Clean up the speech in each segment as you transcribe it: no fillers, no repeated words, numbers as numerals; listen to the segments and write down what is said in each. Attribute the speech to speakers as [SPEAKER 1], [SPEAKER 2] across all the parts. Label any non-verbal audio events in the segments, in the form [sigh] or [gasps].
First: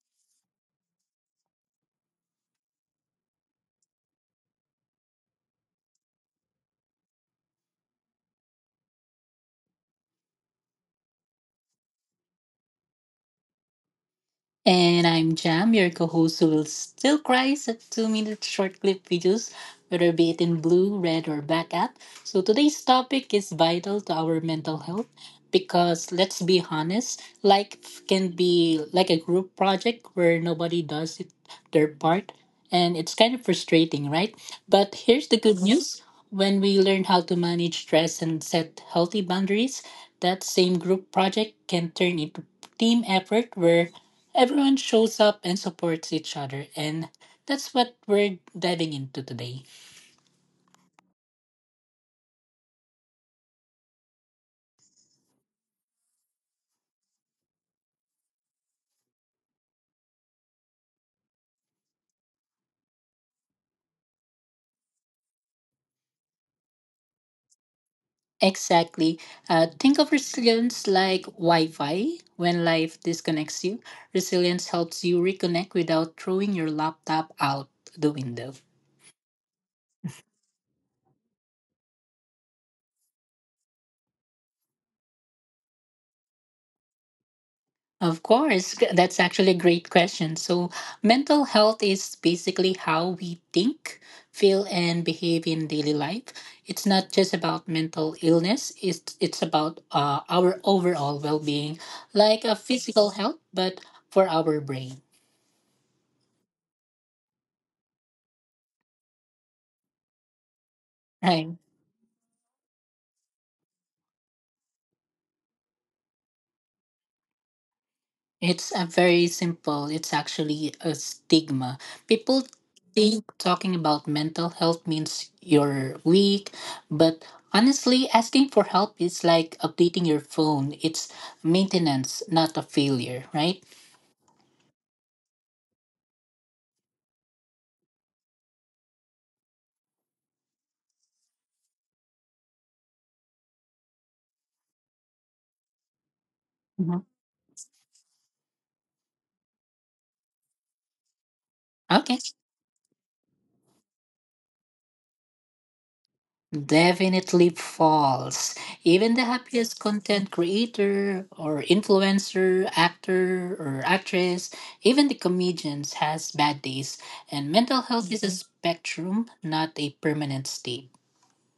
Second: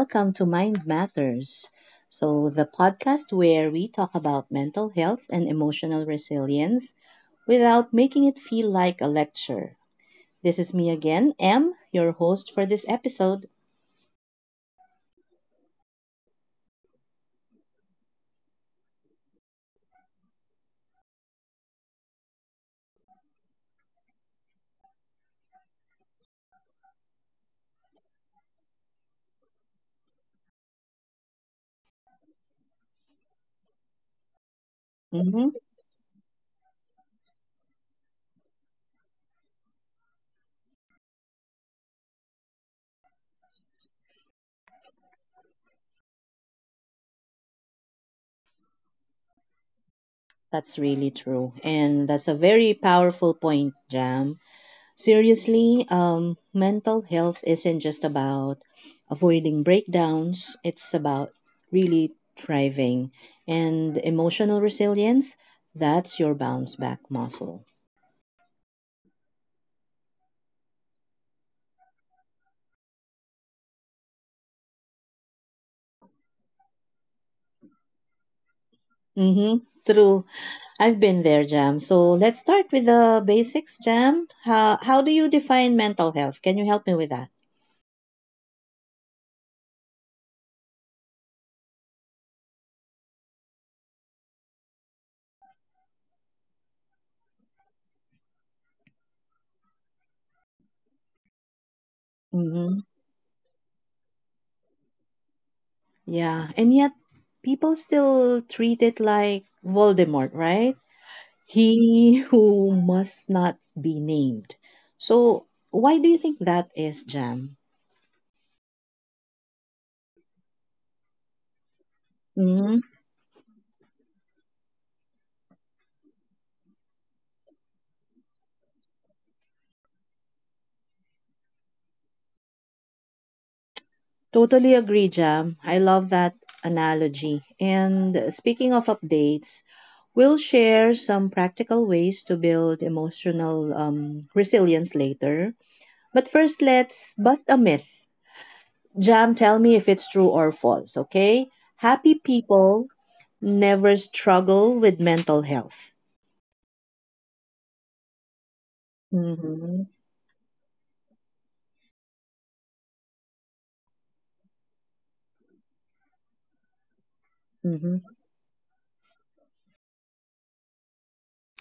[SPEAKER 1] Welcome to Mind Matters. So, the podcast where we talk about mental health and emotional resilience without making it feel like a lecture. This is me again, Em, your host for this episode.
[SPEAKER 2] And I'm Jam, your co host who will still cries at 2 minute short clip videos, whether be it in blue, red, or black app. So today's topic is vital to our mental health because let's be honest, life can be like a group project where nobody does it, their part, and it's kind of frustrating, right? But here's the
[SPEAKER 1] Hmm.
[SPEAKER 2] good news when we learn how to manage stress and set healthy boundaries, that same group project can turn into team effort where everyone shows up and supports each other, and that's what we're diving into today.
[SPEAKER 1] That's really true. And that's a very powerful point, Jam. Seriously, mental health isn't just about avoiding breakdowns, it's about really thriving. And emotional resilience, that's your bounce back muscle.
[SPEAKER 2] Exactly. Think of resilience like Wi Fi. When life disconnects you, resilience helps you reconnect without throwing your laptop out the window.
[SPEAKER 1] Mm-hmm. True. I've been there, Jam. So let's start with the basics, Jam. How do you define mental health? Can you help me with that?
[SPEAKER 2] Of course, that's actually a great question. So, mental health is basically how we think, feel, and behave in daily life. It's not just about mental illness, it's about our overall well being, like a
[SPEAKER 1] Mm-hmm.
[SPEAKER 2] physical health, but for our brain,
[SPEAKER 1] Yeah. And yet, people still treat it like Voldemort, right?
[SPEAKER 2] right?
[SPEAKER 1] He who must not be named. So, why do you think that is, Jam?
[SPEAKER 2] It's a very simple. It's actually a stigma. People
[SPEAKER 1] Hmm.
[SPEAKER 2] think talking about mental health means you're weak, but honestly, asking for help is like updating your phone. It's maintenance, not a failure, right?
[SPEAKER 1] Totally agree, Jam. I love that analogy. And speaking of updates, we'll share some practical ways to build emotional resilience later. But first,
[SPEAKER 2] Mhm.
[SPEAKER 1] let's bust a myth. Jam, tell me if it's true or false, okay? Happy
[SPEAKER 2] Okay.
[SPEAKER 1] people never struggle with mental health.
[SPEAKER 2] Definitely false. Even the happiest
[SPEAKER 1] Mm-hmm.
[SPEAKER 2] content creator or influencer, actor or actress, even the comedians has bad days and mental health is a spectrum, not a permanent state.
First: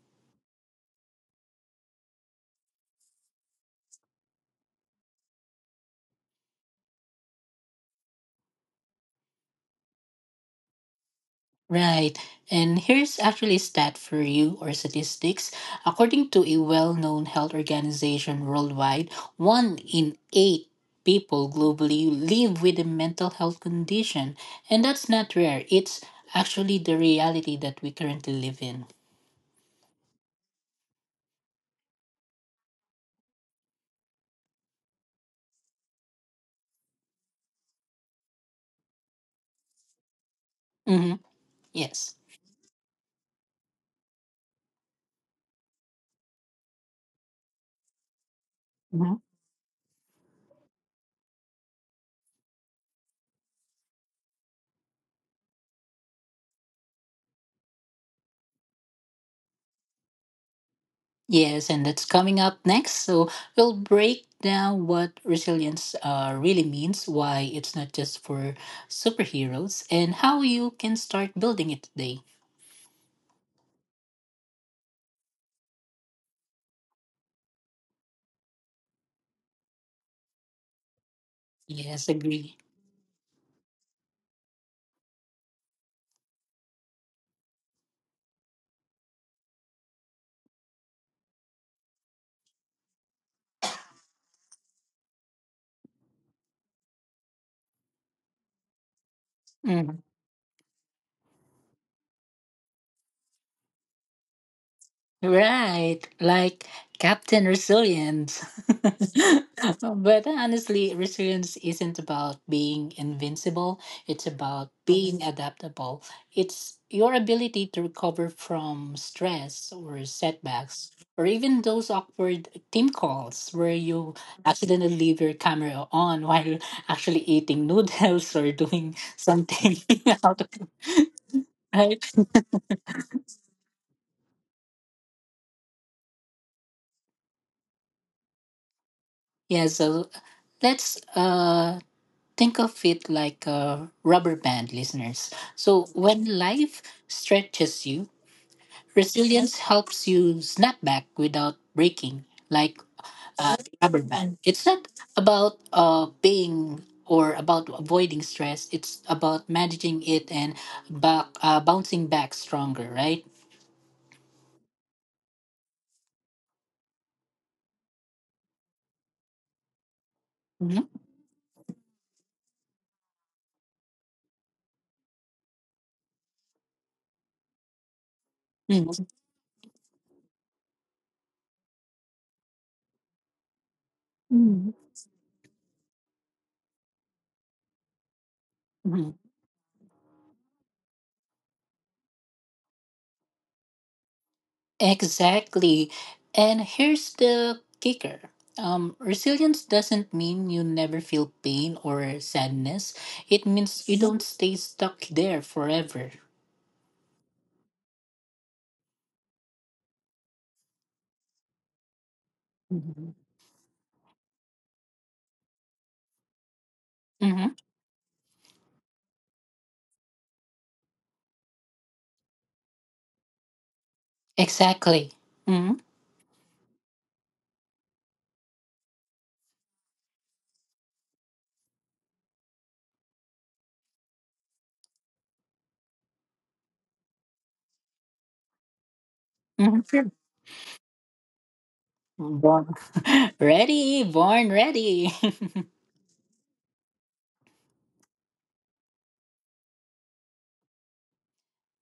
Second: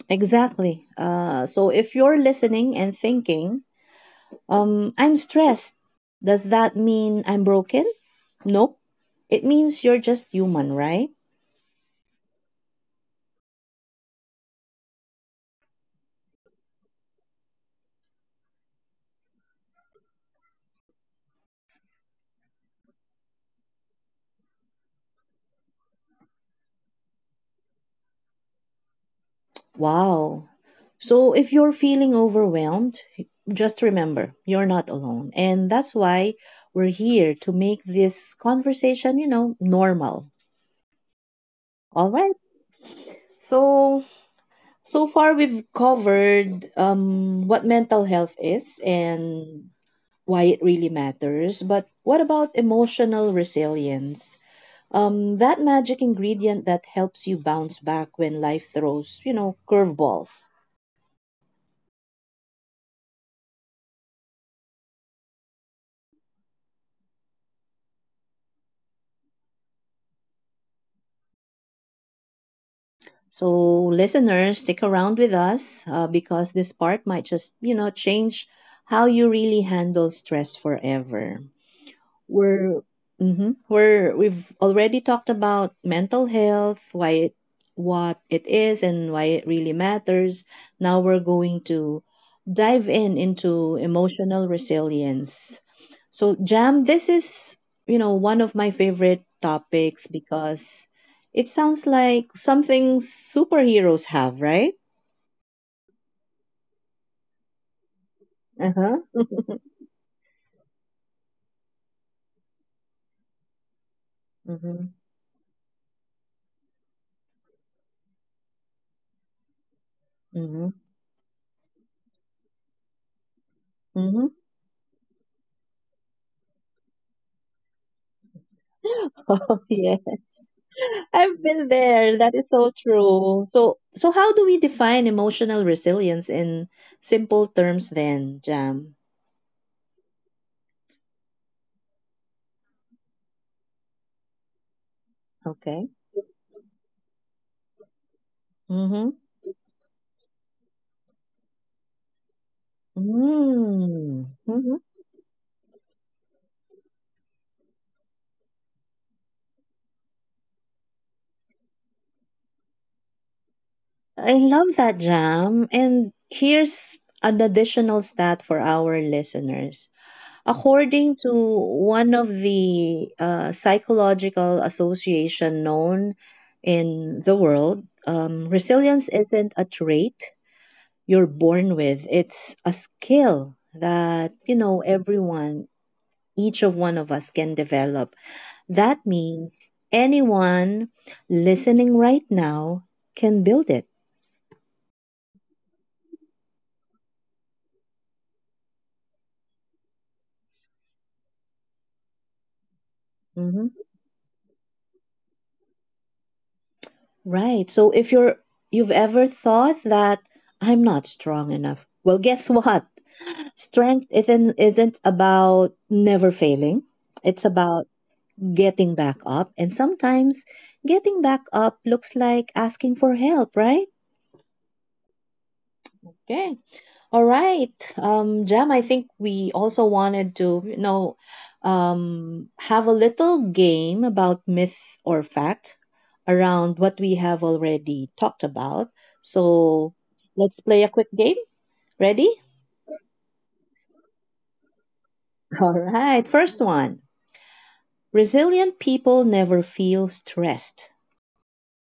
[SPEAKER 1] Exactly. So if you're listening and thinking, I'm stressed, does that mean I'm broken? Nope. It means you're just human, right?
[SPEAKER 2] Right. And here's actually a stat for you or statistics. According to a well known health organization worldwide, 1 in 8 people globally live with a mental health condition. And that's not rare, it's actually the reality that we currently live in.
[SPEAKER 1] Wow. So if you're feeling overwhelmed, just remember you're not alone. And that's why we're here to make this conversation normal.
[SPEAKER 2] Mm-hmm.
[SPEAKER 1] All
[SPEAKER 2] Yes.
[SPEAKER 1] right. So so far we've covered what mental health is and why it really matters, but what about emotional resilience? That magic ingredient that helps you bounce back when life throws curveballs.
[SPEAKER 2] Yes, and that's coming up next. So we'll break down what resilience really means, why it's not just for superheroes, and how you can start building it today.
[SPEAKER 1] So, listeners, stick around with us because this part might just change how you really handle stress forever.
[SPEAKER 2] Yes, agree.
[SPEAKER 1] We're hmm we're we've already talked about mental health, why it, what it is and why it really matters. Now we're going to dive in into emotional resilience. So Jam, this is one of my favorite
[SPEAKER 2] Mm-hmm.
[SPEAKER 1] topics because it sounds like something superheroes have, right?
[SPEAKER 2] Right, like Captain Resilience.
[SPEAKER 1] Uh
[SPEAKER 2] [laughs]
[SPEAKER 1] huh.
[SPEAKER 2] But honestly, resilience isn't about being invincible, it's about
[SPEAKER 1] Mm-hmm.
[SPEAKER 2] being adaptable. It's your ability to recover from stress or
[SPEAKER 1] Mm-hmm.
[SPEAKER 2] setbacks, or even those awkward team calls where you
[SPEAKER 1] Mm-hmm.
[SPEAKER 2] accidentally leave your camera on while actually eating noodles [laughs] or doing
[SPEAKER 1] [laughs] Oh
[SPEAKER 2] something
[SPEAKER 1] yeah.
[SPEAKER 2] [laughs] out of
[SPEAKER 1] I've been there.
[SPEAKER 2] right.
[SPEAKER 1] That is so true. So, how do we define emotional resilience in simple terms then, Jam?
[SPEAKER 2] Yeah, so let's think of it like a rubber band, listeners. So
[SPEAKER 1] Okay.
[SPEAKER 2] when life stretches you,
[SPEAKER 1] Mm-hmm.
[SPEAKER 2] resilience helps you snap back without breaking like a rubber
[SPEAKER 1] Mm.
[SPEAKER 2] band. It's
[SPEAKER 1] Mm-hmm.
[SPEAKER 2] not about being or about avoiding stress. It's about managing it and bouncing back stronger, right?
[SPEAKER 1] I love that, Jam. And here's an additional stat for our listeners. According to one of the psychological association known in the world, resilience isn't a trait you're born with. It's a skill that
[SPEAKER 2] Mm-hmm.
[SPEAKER 1] everyone, each of one of us can develop. That means anyone listening right now can build it.
[SPEAKER 2] Exactly. And here's the kicker. Resilience doesn't mean you never feel pain or sadness. It
[SPEAKER 1] Hmm.
[SPEAKER 2] means you don't stay stuck there forever.
[SPEAKER 1] Right. So if you've ever thought that I'm not strong enough, well, guess [laughs] what?
[SPEAKER 2] Mm-hmm.
[SPEAKER 1] Strength isn't about never failing. It's about getting back up. And sometimes getting back up looks like asking for help, right?
[SPEAKER 2] Exactly. Mm-hmm.
[SPEAKER 1] Okay. All right. Jam, I think we also wanted to have a little game about myth or fact around what we have already talked about. So
[SPEAKER 2] Sure.
[SPEAKER 1] let's play a quick game. Ready?
[SPEAKER 2] Born [laughs] ready, born ready. [laughs]
[SPEAKER 1] All right. First one. Resilient people never feel stressed.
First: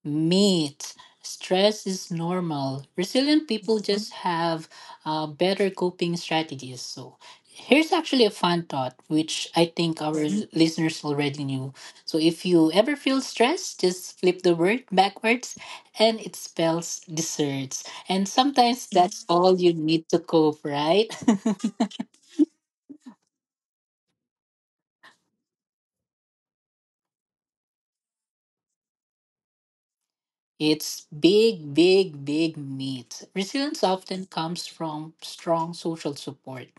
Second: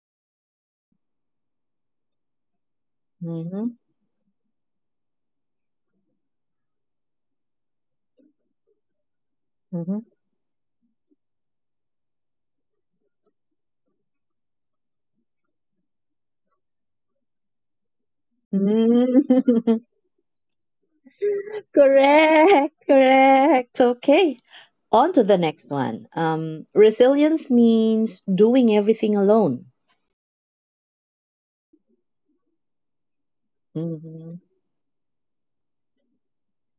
[SPEAKER 2] Meat. Stress is normal. Resilient
[SPEAKER 1] Mm-hmm.
[SPEAKER 2] people just have better coping strategies. So, here's actually a fun thought, which I think
[SPEAKER 1] Mm-hmm.
[SPEAKER 2] our Mhm. listeners already knew. So, if you ever feel stressed, just flip the word backwards and it spells desserts. And sometimes that's all you
[SPEAKER 1] Mm.
[SPEAKER 2] need to cope, right? [laughs]
[SPEAKER 1] [laughs] correct. Correct. Okay. On to the next one. Resilience means doing everything alone.
[SPEAKER 2] It's big, big, big meat. Resilience often
[SPEAKER 1] Hmm.
[SPEAKER 2] comes from strong social support.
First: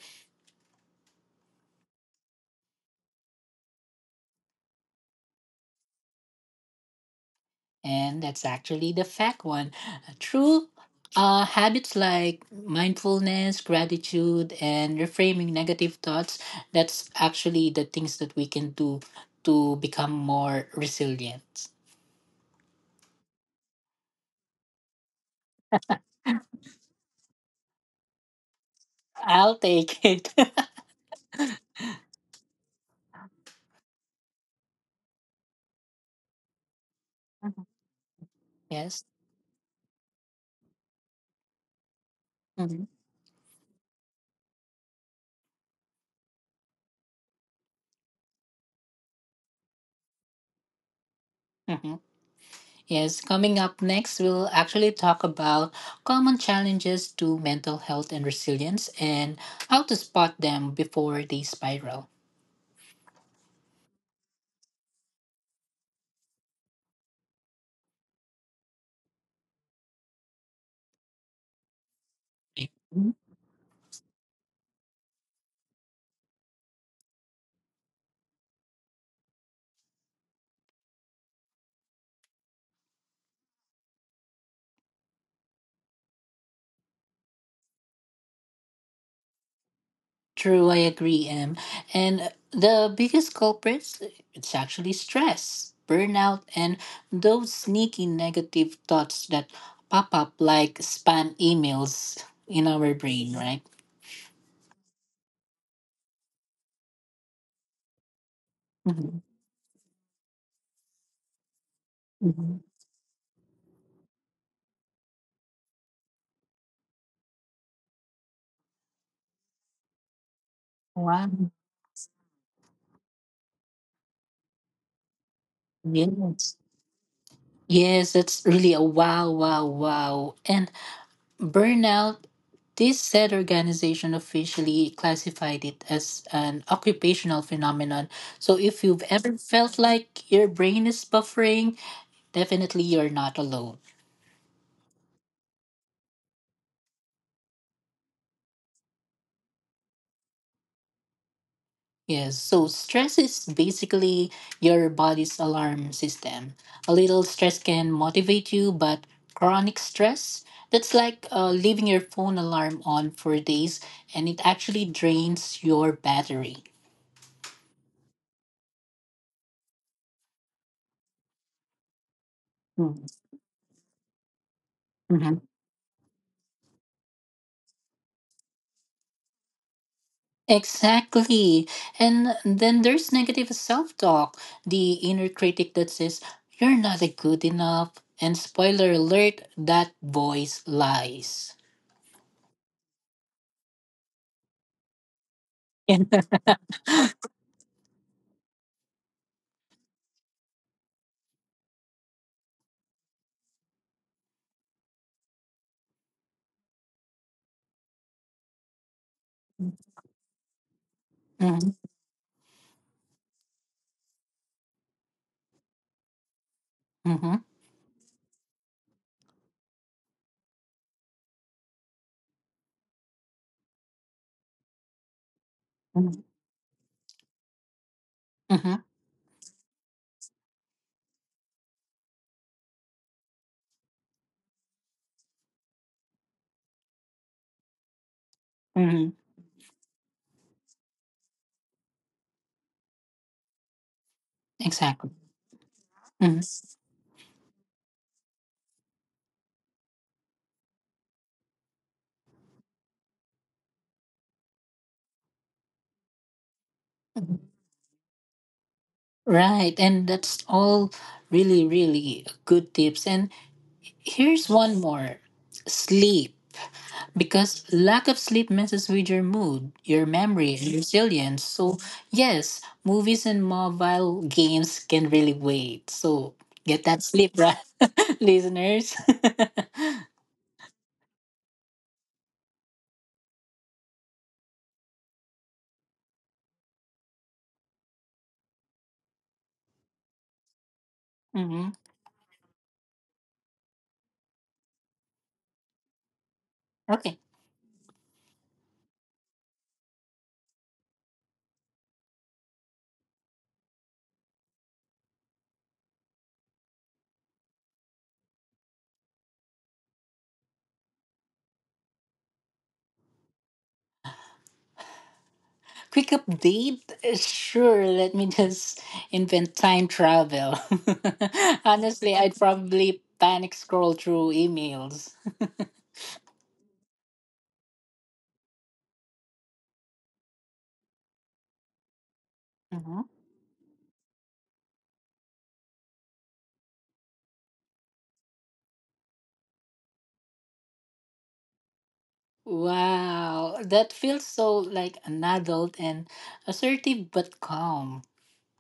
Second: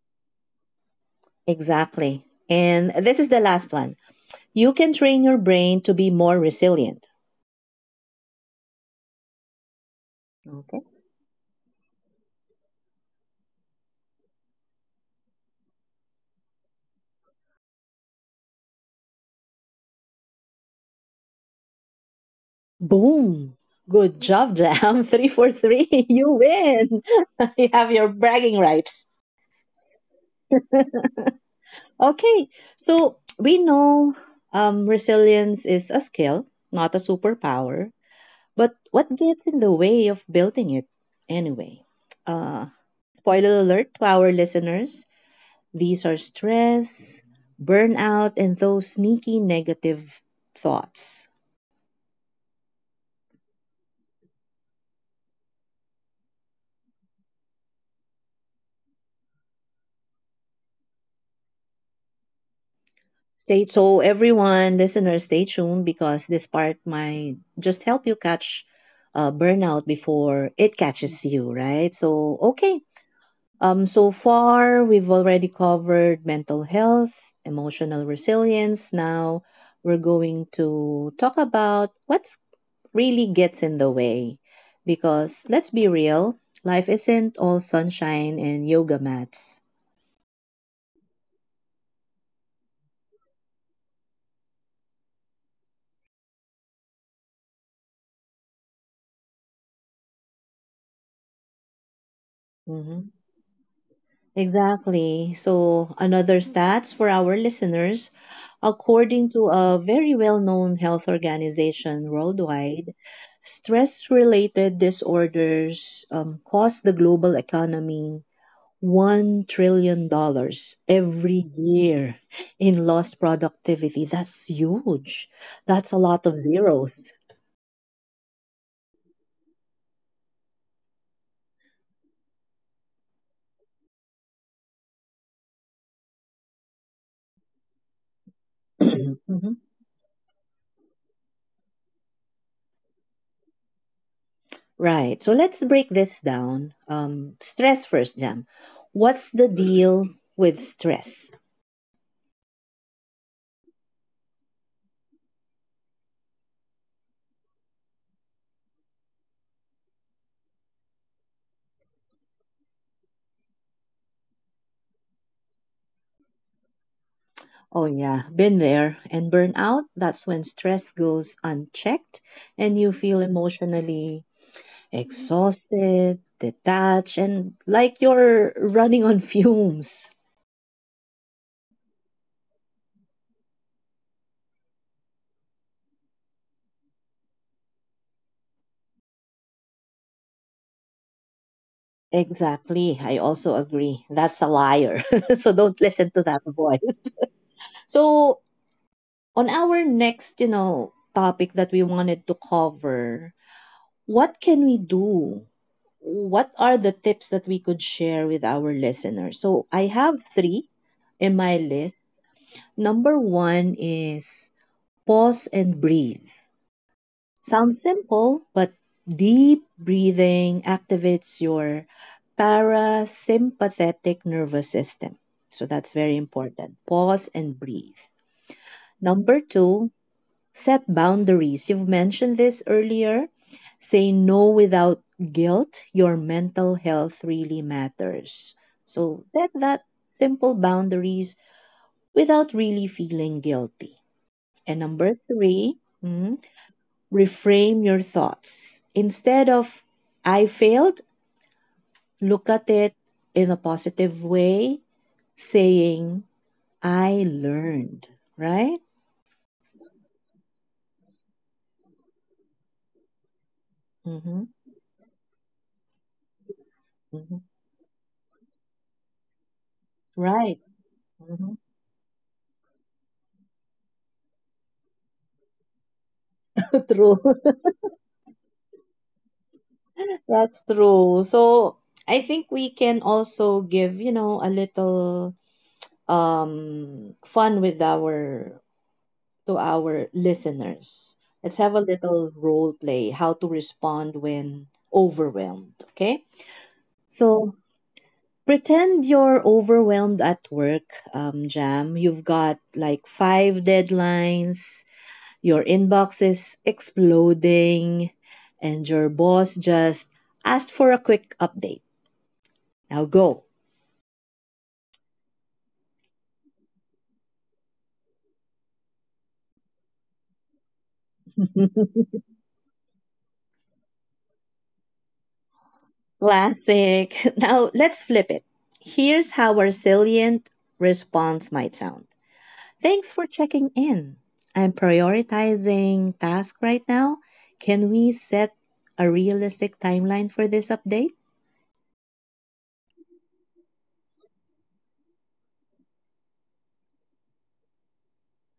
[SPEAKER 1] Exactly. And this is the last one. You can train your brain to be more resilient.
[SPEAKER 2] And that's actually the fact one. True,
[SPEAKER 1] Okay.
[SPEAKER 2] habits like mindfulness, gratitude, and reframing negative thoughts, that's actually the things that we can do to become more resilient.
[SPEAKER 1] Boom. Good job, Jam. [laughs] Three for three. [laughs] You win. [laughs] you have your bragging rights.
[SPEAKER 2] I'll take it. [laughs]
[SPEAKER 1] Okay, so we know resilience is a skill, not a superpower. But
[SPEAKER 2] Yes.
[SPEAKER 1] what gets in the way of building it anyway? Uh,
[SPEAKER 2] Hmm.
[SPEAKER 1] spoiler alert to our listeners these are stress, burnout, and those sneaky negative thoughts.
[SPEAKER 2] Hmm. Yes. Coming up next, we'll actually talk about common challenges to mental health and resilience and how to spot them before they spiral.
[SPEAKER 1] So, everyone, listeners, stay tuned because this part might just help you catch burnout before it catches you, right? So, okay. So far, we've already covered mental health, emotional resilience. Now, we're going to talk about what's really gets in the way. Because let's be real, life isn't all sunshine and yoga mats.
[SPEAKER 2] True, I agree, Em. And the biggest culprits, it's actually stress, burnout, and those sneaky negative thoughts that pop up like spam emails in our
[SPEAKER 1] Mm-hmm.
[SPEAKER 2] brain, right?
[SPEAKER 1] Exactly. So, another stats for our listeners.
[SPEAKER 2] Mhm.
[SPEAKER 1] According to a very well known health organization
[SPEAKER 2] Mhm.
[SPEAKER 1] worldwide, stress related disorders cost the global economy $1 trillion every
[SPEAKER 2] Wow.
[SPEAKER 1] year in lost productivity. That's huge. That's a lot of
[SPEAKER 2] Yes.
[SPEAKER 1] zeros.
[SPEAKER 2] Yes, that's really a wow, wow, wow. And burnout, this said organization officially classified it as an occupational phenomenon. So if you've
[SPEAKER 1] [clears throat]
[SPEAKER 2] ever
[SPEAKER 1] Mhm.
[SPEAKER 2] felt like your brain is buffering, definitely you're not alone.
[SPEAKER 1] Right. So let's break this down. Stress first, Jam. What's the deal with stress?
[SPEAKER 2] Yes, so stress is basically your body's alarm system. A little stress can motivate you, but chronic stress, that's like leaving your phone alarm on for days and it actually drains your battery.
[SPEAKER 1] Oh, yeah, been there. And burnout, that's when stress goes unchecked and you
[SPEAKER 2] Mm.
[SPEAKER 1] feel emotionally exhausted, detached, and like you're running on fumes.
[SPEAKER 2] Exactly. And then there's negative self talk, the inner critic that says, you're not a good enough. And spoiler alert, that voice lies.
[SPEAKER 1] Exactly. I also agree. That's a liar. [laughs] so don't
[SPEAKER 2] [laughs]
[SPEAKER 1] listen to that
[SPEAKER 2] Hmm.
[SPEAKER 1] voice. [laughs] So, on our next topic that we wanted to cover, what can we do? What are the tips that we could share with our listeners? So I have three in my list. Number one is pause and breathe.
[SPEAKER 2] Hmm.
[SPEAKER 1] Sounds simple, but deep breathing activates your parasympathetic nervous system. So that's very important. Pause and breathe.
[SPEAKER 2] Hmm.
[SPEAKER 1] Number two. Set boundaries. You've mentioned this earlier. Say no without guilt. Your mental health really matters.
[SPEAKER 2] Hmm.
[SPEAKER 1] So set that simple boundaries without really feeling guilty. And
[SPEAKER 2] Exactly.
[SPEAKER 1] number 3. mhm,
[SPEAKER 2] Hmm.
[SPEAKER 1] Reframe your thoughts. Instead of I failed, look at it in a positive way, saying I learned, right?
[SPEAKER 2] Right. And that's all really, really good tips. And
[SPEAKER 1] Mm-hmm.
[SPEAKER 2] here's one more, sleep.
[SPEAKER 1] Mm-hmm.
[SPEAKER 2] Because lack of sleep messes with your mood, your memory,
[SPEAKER 1] Right.
[SPEAKER 2] and resilience.
[SPEAKER 1] Mm-hmm.
[SPEAKER 2] So, yes, movies and mobile games can really wait. So,
[SPEAKER 1] [laughs]
[SPEAKER 2] get that
[SPEAKER 1] True.
[SPEAKER 2] sleep, right, [laughs] listeners? [laughs]
[SPEAKER 1] That's true. So I think we can also give a little fun with our to our listeners. Let's
[SPEAKER 2] Hmm.
[SPEAKER 1] have a little role play, how to respond when overwhelmed, okay?
[SPEAKER 2] Okay,
[SPEAKER 1] So pretend you're overwhelmed at work, Jam. You've got like five deadlines, your inbox is exploding, and your boss just asked for a quick update. Now go.
[SPEAKER 2] quick update. Sure, let me just invent time travel. [laughs] Honestly, I'd probably panic scroll through emails.
[SPEAKER 1] Classic. [laughs] Now let's flip it. Here's how our salient response might sound.
[SPEAKER 2] Mhm.
[SPEAKER 1] Thanks for checking in. I'm prioritizing task right now. Can we set a realistic timeline for this update?
[SPEAKER 2] Wow, that feels so like an adult and assertive but calm.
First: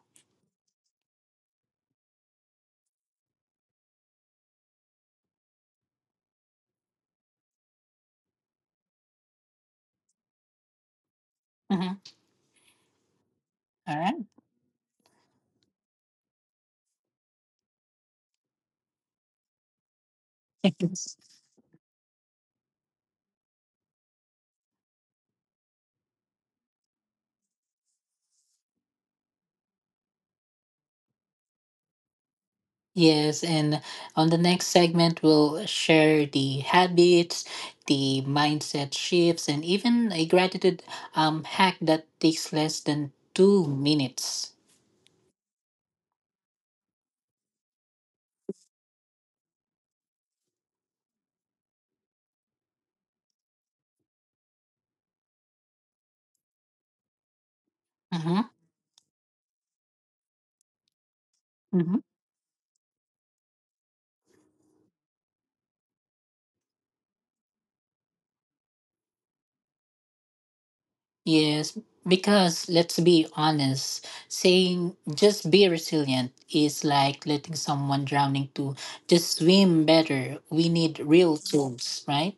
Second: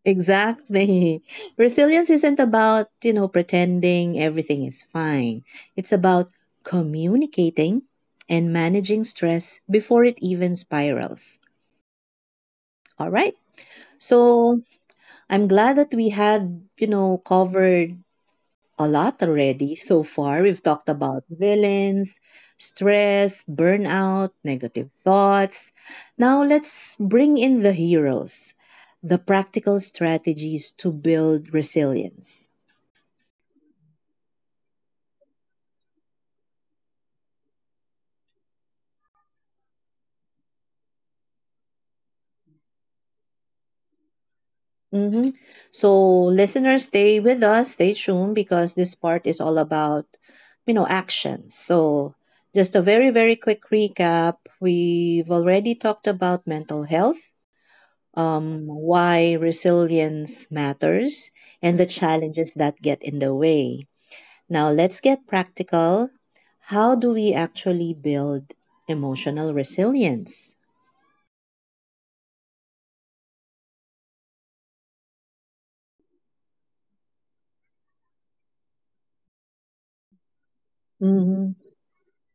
[SPEAKER 1] Exactly. [laughs] Resilience isn't about pretending everything is fine. It's about communicating and managing stress before it even spirals.
[SPEAKER 2] [laughs]
[SPEAKER 1] All right.
[SPEAKER 2] All right.
[SPEAKER 1] So I'm glad that we had covered a lot already so far. We've talked
[SPEAKER 2] Yes,
[SPEAKER 1] about villains, stress, burnout, negative thoughts. Now let's bring in the heroes, the practical strategies to build resilience.
[SPEAKER 2] Yes, and on the next segment, we'll share the habits, the mindset shifts, and even a gratitude hack that takes less than 2 minutes.
[SPEAKER 1] Mm-hmm. So, listeners, stay with us, stay tuned because this part is all about actions. So, just a very, very quick recap. We've already talked about mental health,
[SPEAKER 2] Mm-hmm.
[SPEAKER 1] why resilience matters, and the
[SPEAKER 2] Mm-hmm.
[SPEAKER 1] challenges that get in the way. Now, let's get practical. How do we actually build emotional resilience?
[SPEAKER 2] Yes, because let's be honest, saying just be resilient is like letting someone drowning to just swim better. We need real
[SPEAKER 1] Mm-hmm.
[SPEAKER 2] tools, right?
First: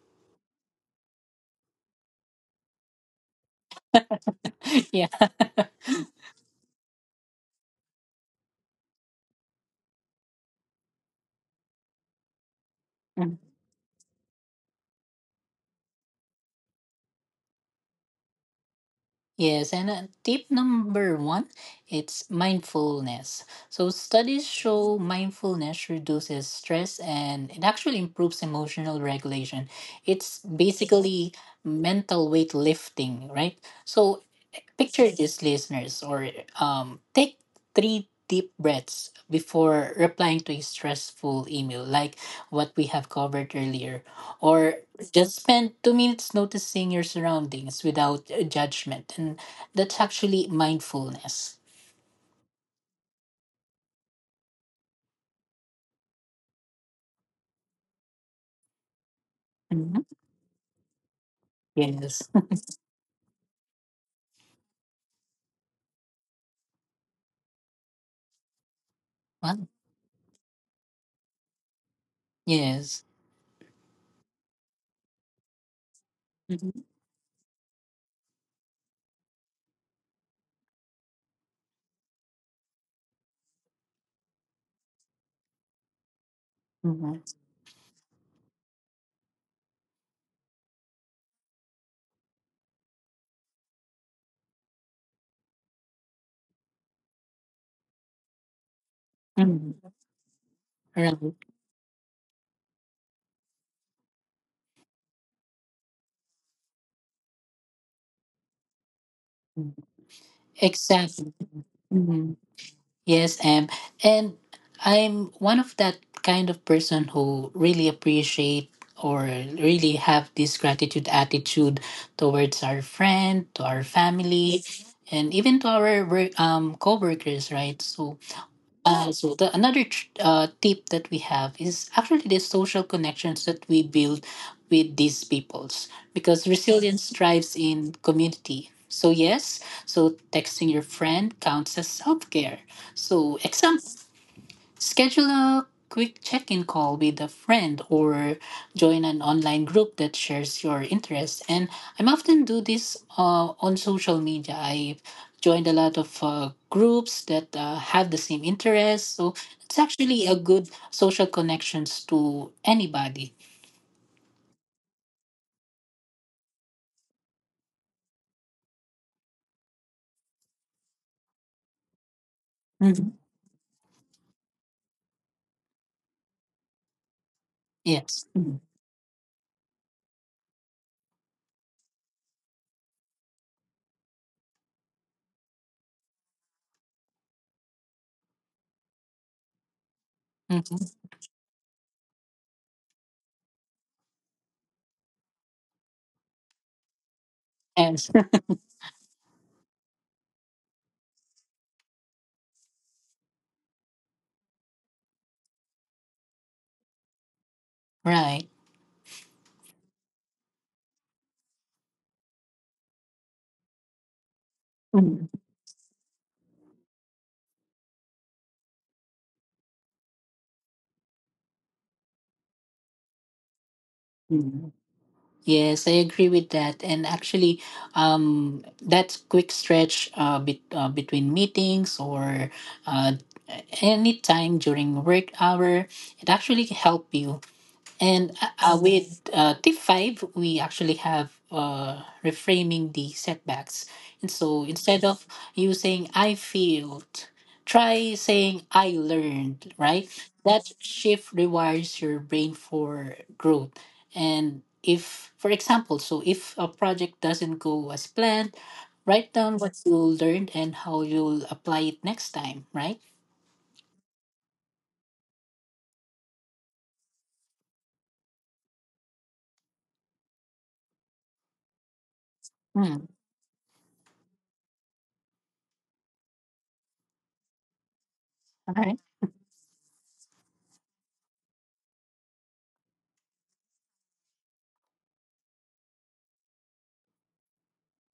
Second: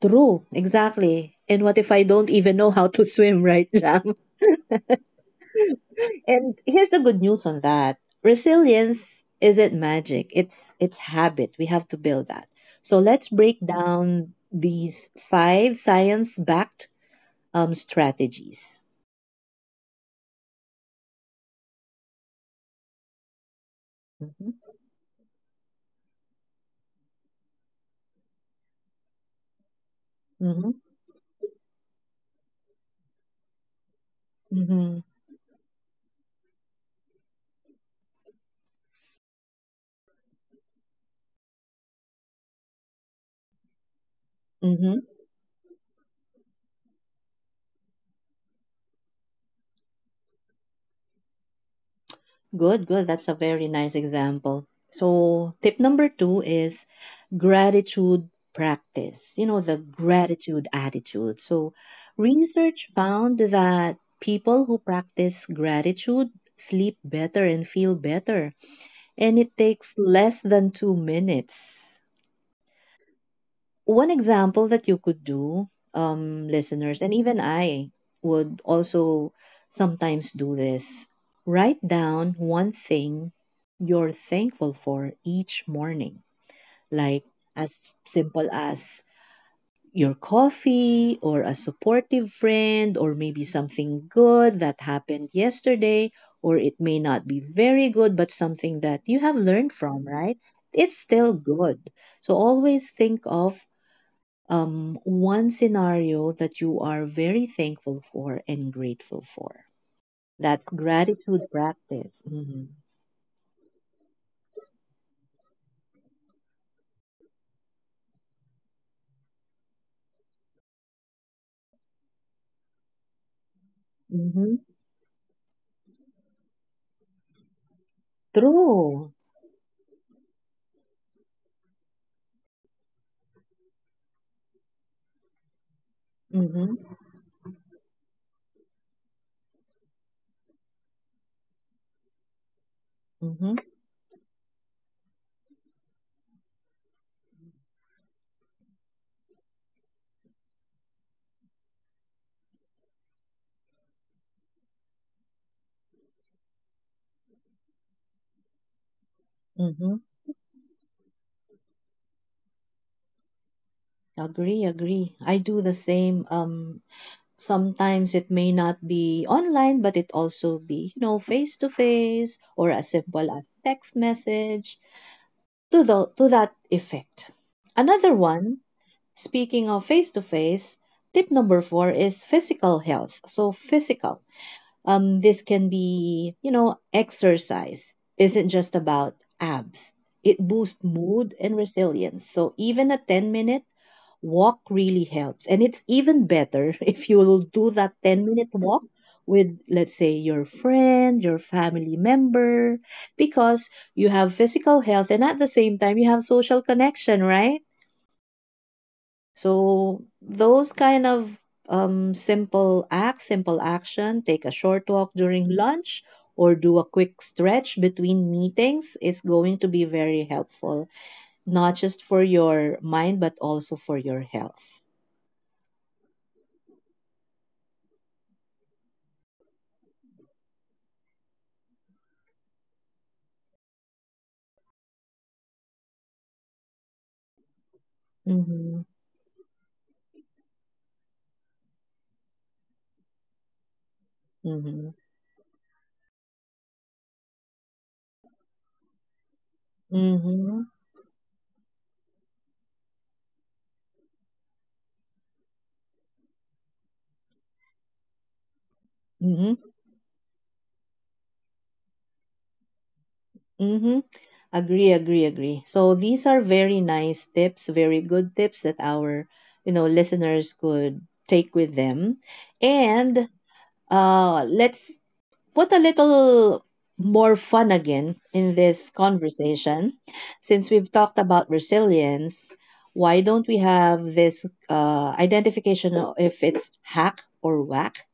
[SPEAKER 1] True, exactly. And what if I don't even know how to swim, right?
[SPEAKER 2] [laughs] Yeah.
[SPEAKER 1] And here's the good news on that. Resilience isn't magic. It's habit. We have to build that. So let's break down these five science-backed strategies.
[SPEAKER 2] Yes, and tip number one, it's mindfulness. So studies
[SPEAKER 1] Mm-hmm.
[SPEAKER 2] show mindfulness reduces stress and it actually improves emotional regulation. It's basically mental weight lifting, right? So
[SPEAKER 1] Mm-hmm.
[SPEAKER 2] picture this, listeners, or take three deep breaths before replying to a stressful email, like what we have covered earlier, or
[SPEAKER 1] Mm-hmm.
[SPEAKER 2] just spend 2 minutes noticing your surroundings without judgment, and that's actually mindfulness.
[SPEAKER 1] Good, good. That's a very nice example. So, tip number two is gratitude practice the
[SPEAKER 2] Mhm.
[SPEAKER 1] gratitude attitude. So,
[SPEAKER 2] Yes. [laughs]
[SPEAKER 1] research found that people who practice gratitude sleep better and feel better, and it
[SPEAKER 2] Wow.
[SPEAKER 1] takes less than 2 minutes.
[SPEAKER 2] Yes.
[SPEAKER 1] One example that you could do,
[SPEAKER 2] Mhm.
[SPEAKER 1] listeners, and even I would also sometimes do this write down one thing you're thankful for each morning,
[SPEAKER 2] Mhm.
[SPEAKER 1] like as simple as your coffee or a supportive friend, or maybe something good that happened yesterday, or it may not be very good, but something that you have learned
[SPEAKER 2] Mhm.
[SPEAKER 1] from, right? It's still
[SPEAKER 2] Right.
[SPEAKER 1] good. So always think of one scenario that you are very thankful for and grateful for.
[SPEAKER 2] Mhm.
[SPEAKER 1] That
[SPEAKER 2] Exactly.
[SPEAKER 1] gratitude practice.
[SPEAKER 2] Mm-hmm.
[SPEAKER 1] Hmm.
[SPEAKER 2] Yes, and I'm one of that kind of person who really appreciate or really have this gratitude attitude towards our friend, to our
[SPEAKER 1] Hmm.
[SPEAKER 2] family, and even to our work, co-workers, right? So
[SPEAKER 1] True.
[SPEAKER 2] so the another tip that we have is actually the social connections that we build with these peoples because
[SPEAKER 1] Hmm.
[SPEAKER 2] resilience thrives in community. So yes, so texting your friend counts as self care. So
[SPEAKER 1] Hmm.
[SPEAKER 2] example, schedule a quick check in call with a friend or join an online group that shares your interests. And I am often do this on social media. I joined a lot of groups that have the same interests. So it's
[SPEAKER 1] Hmm.
[SPEAKER 2] actually a good social connections to anybody.
[SPEAKER 1] Agree, agree, I do the same. Sometimes it may not be online, but it also be, you know, face to face or as
[SPEAKER 2] Mhm.
[SPEAKER 1] simple as text message to that effect. Another
[SPEAKER 2] Yes.
[SPEAKER 1] one.
[SPEAKER 2] Mhm.
[SPEAKER 1] Speaking of face to face, tip number four is physical health. So physical. This can be exercise isn't just about abs. It boosts
[SPEAKER 2] Mhm.
[SPEAKER 1] mood and resilience. So even a 10-minute walk really helps. And it's even better [laughs] if you'll do that
[SPEAKER 2] And
[SPEAKER 1] 10-minute walk with, let's say, your friend, your family member, because you have physical health and at the same time you have social connection, right?
[SPEAKER 2] right.
[SPEAKER 1] So those kind of simple acts, simple action, take a short walk
[SPEAKER 2] [laughs]
[SPEAKER 1] during lunch or do a quick stretch between meetings is going to be very helpful, not just for your mind, but also for your
[SPEAKER 2] Mhm.
[SPEAKER 1] health.
[SPEAKER 2] Yes, I agree with that. And actually, that quick stretch between meetings or uh, any time during work hour, it actually help you and
[SPEAKER 1] Mhm.
[SPEAKER 2] with tip five, we actually have reframing the setbacks. And so
[SPEAKER 1] Mm-hmm.
[SPEAKER 2] instead of you saying, I failed, try saying, I learned, right?
[SPEAKER 1] Mm-hmm.
[SPEAKER 2] That shift rewires your brain for growth. And if, for example, so if a project doesn't go as planned, write
[SPEAKER 1] Mm-hmm.
[SPEAKER 2] down what you learned and how you'll apply it next time, right?
[SPEAKER 1] Mm-hmm. Agree, agree, agree. So these are very nice tips, very good tips that our listeners could take with them.
[SPEAKER 2] Mm,
[SPEAKER 1] And let's put a little more fun again in
[SPEAKER 2] all
[SPEAKER 1] this
[SPEAKER 2] right.
[SPEAKER 1] conversation. Since we've talked about resilience, why don't we have this identification of if it's hack or whack?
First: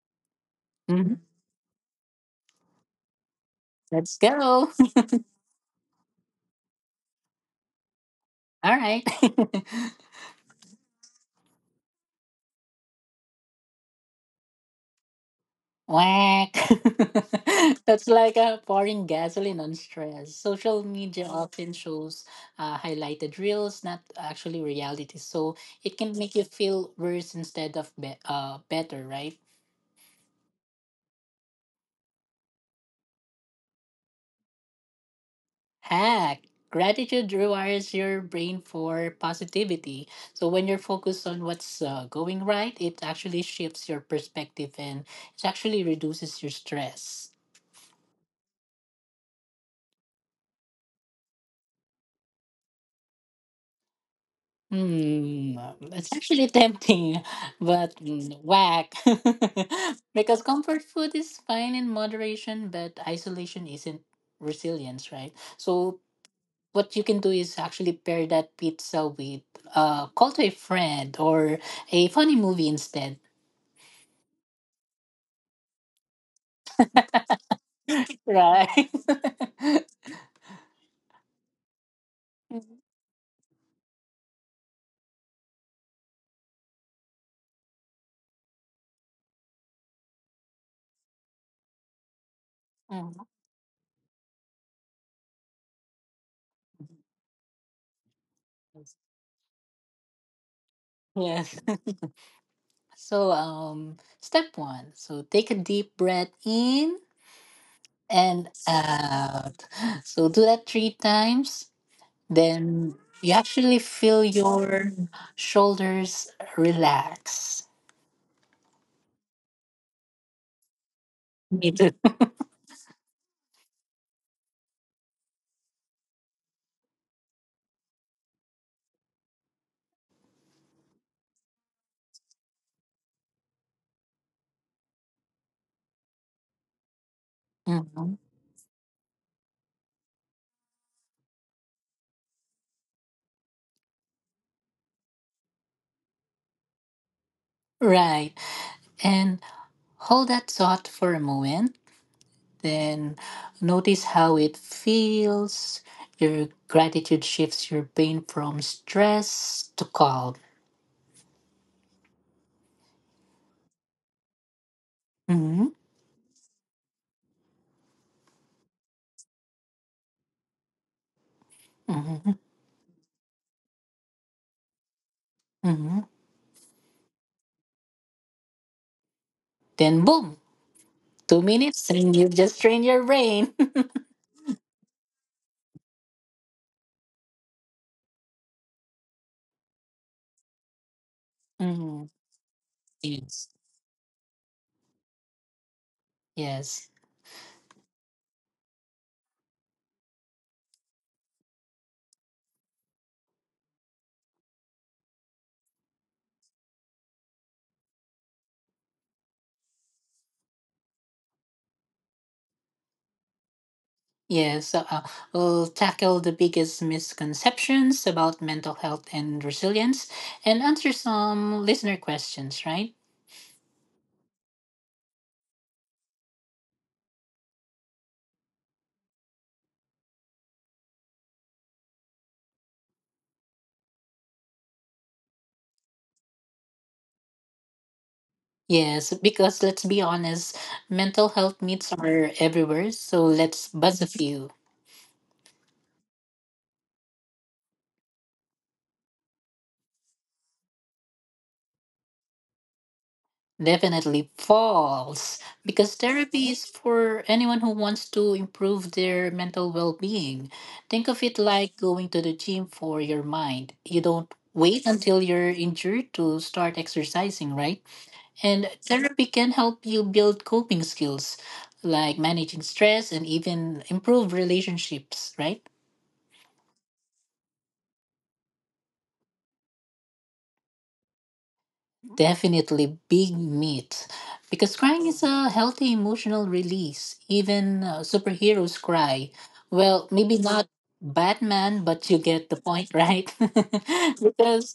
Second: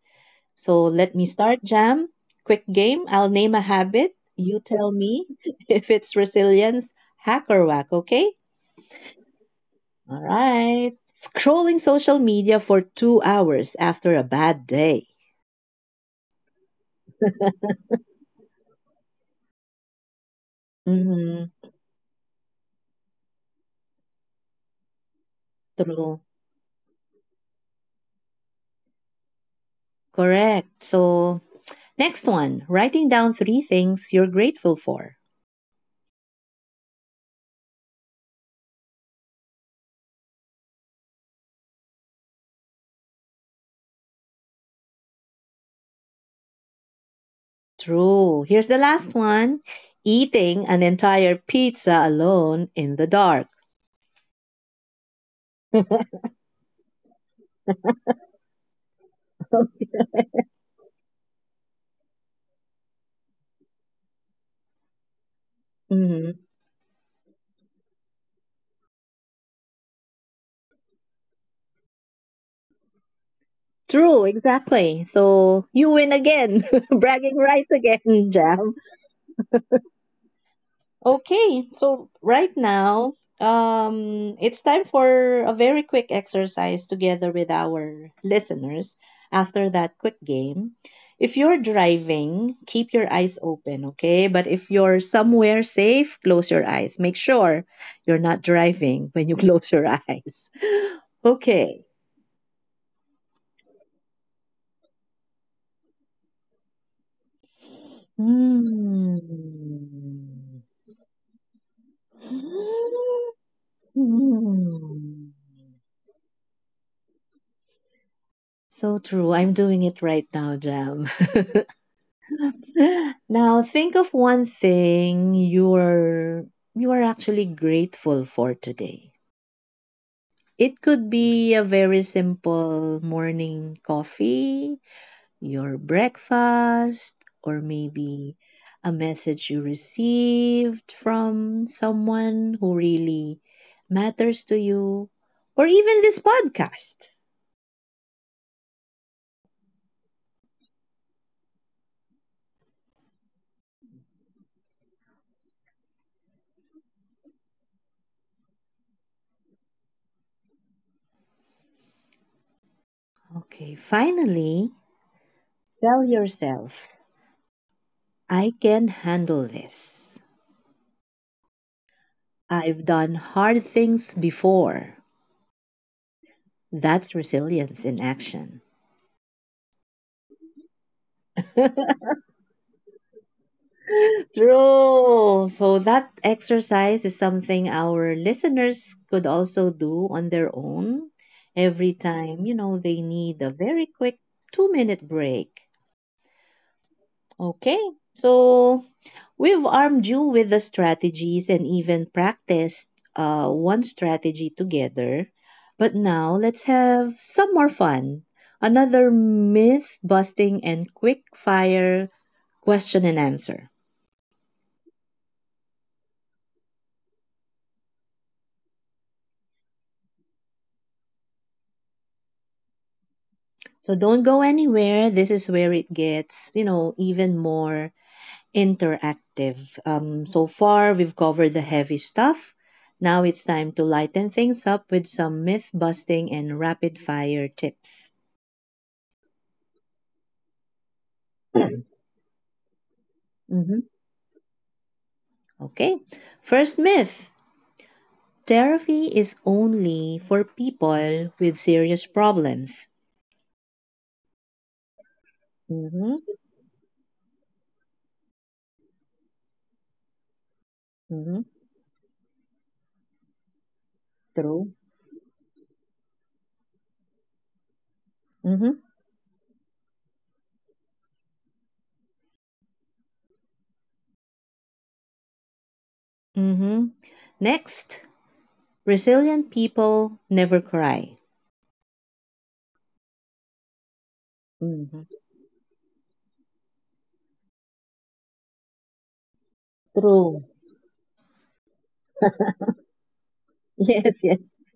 [SPEAKER 1] So let
[SPEAKER 2] Mhm.
[SPEAKER 1] me start, Jam. Quick game. I'll name a
[SPEAKER 2] Let's
[SPEAKER 1] habit. You
[SPEAKER 2] go.
[SPEAKER 1] tell me [laughs] if it's resilience, hack, or whack, okay?
[SPEAKER 2] [laughs] All right. [laughs]
[SPEAKER 1] All right. Scrolling social media for 2 hours after a bad day.
[SPEAKER 2] Whack. [laughs] That's like a pouring gasoline on stress. Social media
[SPEAKER 1] Mm-hmm.
[SPEAKER 2] often shows highlighted reels, not actually reality. So it can
[SPEAKER 1] True.
[SPEAKER 2] make you feel worse instead of better, right?
[SPEAKER 1] Correct. So, next one: writing down three things you're grateful for.
[SPEAKER 2] Hack. Gratitude rewires your brain for positivity. So when you're focused on what's going right, it actually shifts your perspective and it actually reduces your stress.
[SPEAKER 1] True. Here's the last one: eating an entire pizza alone in the dark.
[SPEAKER 2] Hmm, it's actually tempting, [laughs] but whack. [laughs] Because comfort food is fine in moderation, but isolation isn't resilience, right? So
[SPEAKER 1] Mm-hmm.
[SPEAKER 2] what you can do is actually pair that pizza with a call to a friend or a funny movie instead,
[SPEAKER 1] True, exactly. So you win again. [laughs] Bragging rights again, [laughs] Jam.
[SPEAKER 2] right? [laughs]
[SPEAKER 1] Right now, it's time for a very quick exercise together with our listeners after that quick game. If you're driving, keep your
[SPEAKER 2] Mm.
[SPEAKER 1] eyes open, okay? But if you're somewhere safe, close your eyes. Make sure you're not driving when you [laughs] close your eyes.
[SPEAKER 2] Yes.
[SPEAKER 1] Okay.
[SPEAKER 2] So step 1, so take a deep breath in and out.
[SPEAKER 1] Hmm.
[SPEAKER 2] So do that 3 times. Then
[SPEAKER 1] [gasps]
[SPEAKER 2] you actually feel your
[SPEAKER 1] Hmm.
[SPEAKER 2] shoulders relax.
[SPEAKER 1] So true. I'm doing it right now, Jam.
[SPEAKER 2] Me too. [laughs]
[SPEAKER 1] [laughs] Now think of one thing you are actually grateful for today. It could be a very simple morning coffee, your breakfast, or
[SPEAKER 2] Mhm.
[SPEAKER 1] maybe a message you received from someone who really matters to you, or even this podcast.
[SPEAKER 2] Right. And hold that thought for a moment. Then notice how it feels. Your gratitude shifts your pain from stress to calm.
[SPEAKER 1] Okay, finally,
[SPEAKER 2] Hmm.
[SPEAKER 1] tell yourself, I can handle this.
[SPEAKER 2] Hmm.
[SPEAKER 1] I've done hard things before.
[SPEAKER 2] Hmm.
[SPEAKER 1] That's resilience in action.
[SPEAKER 2] Then boom, two
[SPEAKER 1] [laughs]
[SPEAKER 2] minutes, and you've just trained your brain. [laughs]
[SPEAKER 1] True. So that exercise is something our listeners could also do on their own every
[SPEAKER 2] Mhm.
[SPEAKER 1] time, they need a
[SPEAKER 2] Yes.
[SPEAKER 1] very quick 2 minute break.
[SPEAKER 2] Yes.
[SPEAKER 1] Okay, so we've armed you with the strategies and even practiced one strategy together. But now let's have some more fun. Another myth busting and quick fire question and answer.
[SPEAKER 2] Yes, uh, uh, we'll tackle the biggest misconceptions about mental health and resilience and answer some listener questions, right?
[SPEAKER 1] So don't go anywhere. This is where it gets, you know, even more interactive. So far, we've covered the heavy stuff. Now it's time to lighten things up with some myth busting and rapid fire tips.
[SPEAKER 2] Yes, because let's be honest, mental health myths are everywhere, so let's
[SPEAKER 1] Mhm.
[SPEAKER 2] buzz a few.
[SPEAKER 1] Okay. First myth, therapy is only for people with serious problems.
[SPEAKER 2] Definitely false, because
[SPEAKER 1] Mm-hmm.
[SPEAKER 2] therapy is for anyone who wants to improve their mental well being. Think of it
[SPEAKER 1] Mm-hmm.
[SPEAKER 2] like going to the gym for your mind. You don't
[SPEAKER 1] True.
[SPEAKER 2] wait until you're injured to start exercising, right? And
[SPEAKER 1] Mm-hmm.
[SPEAKER 2] therapy can help you build coping skills like managing stress and even improve relationships, right?
[SPEAKER 1] Mm-hmm. Next, resilient people never cry.
[SPEAKER 2] Definitely big meat. Because
[SPEAKER 1] Mm-hmm.
[SPEAKER 2] crying is a healthy emotional release. Even superheroes cry. Well, maybe
[SPEAKER 1] True. [laughs]
[SPEAKER 2] not Batman, but you get the point, right?
[SPEAKER 1] Yes,
[SPEAKER 2] [laughs]
[SPEAKER 1] yes,
[SPEAKER 2] Because,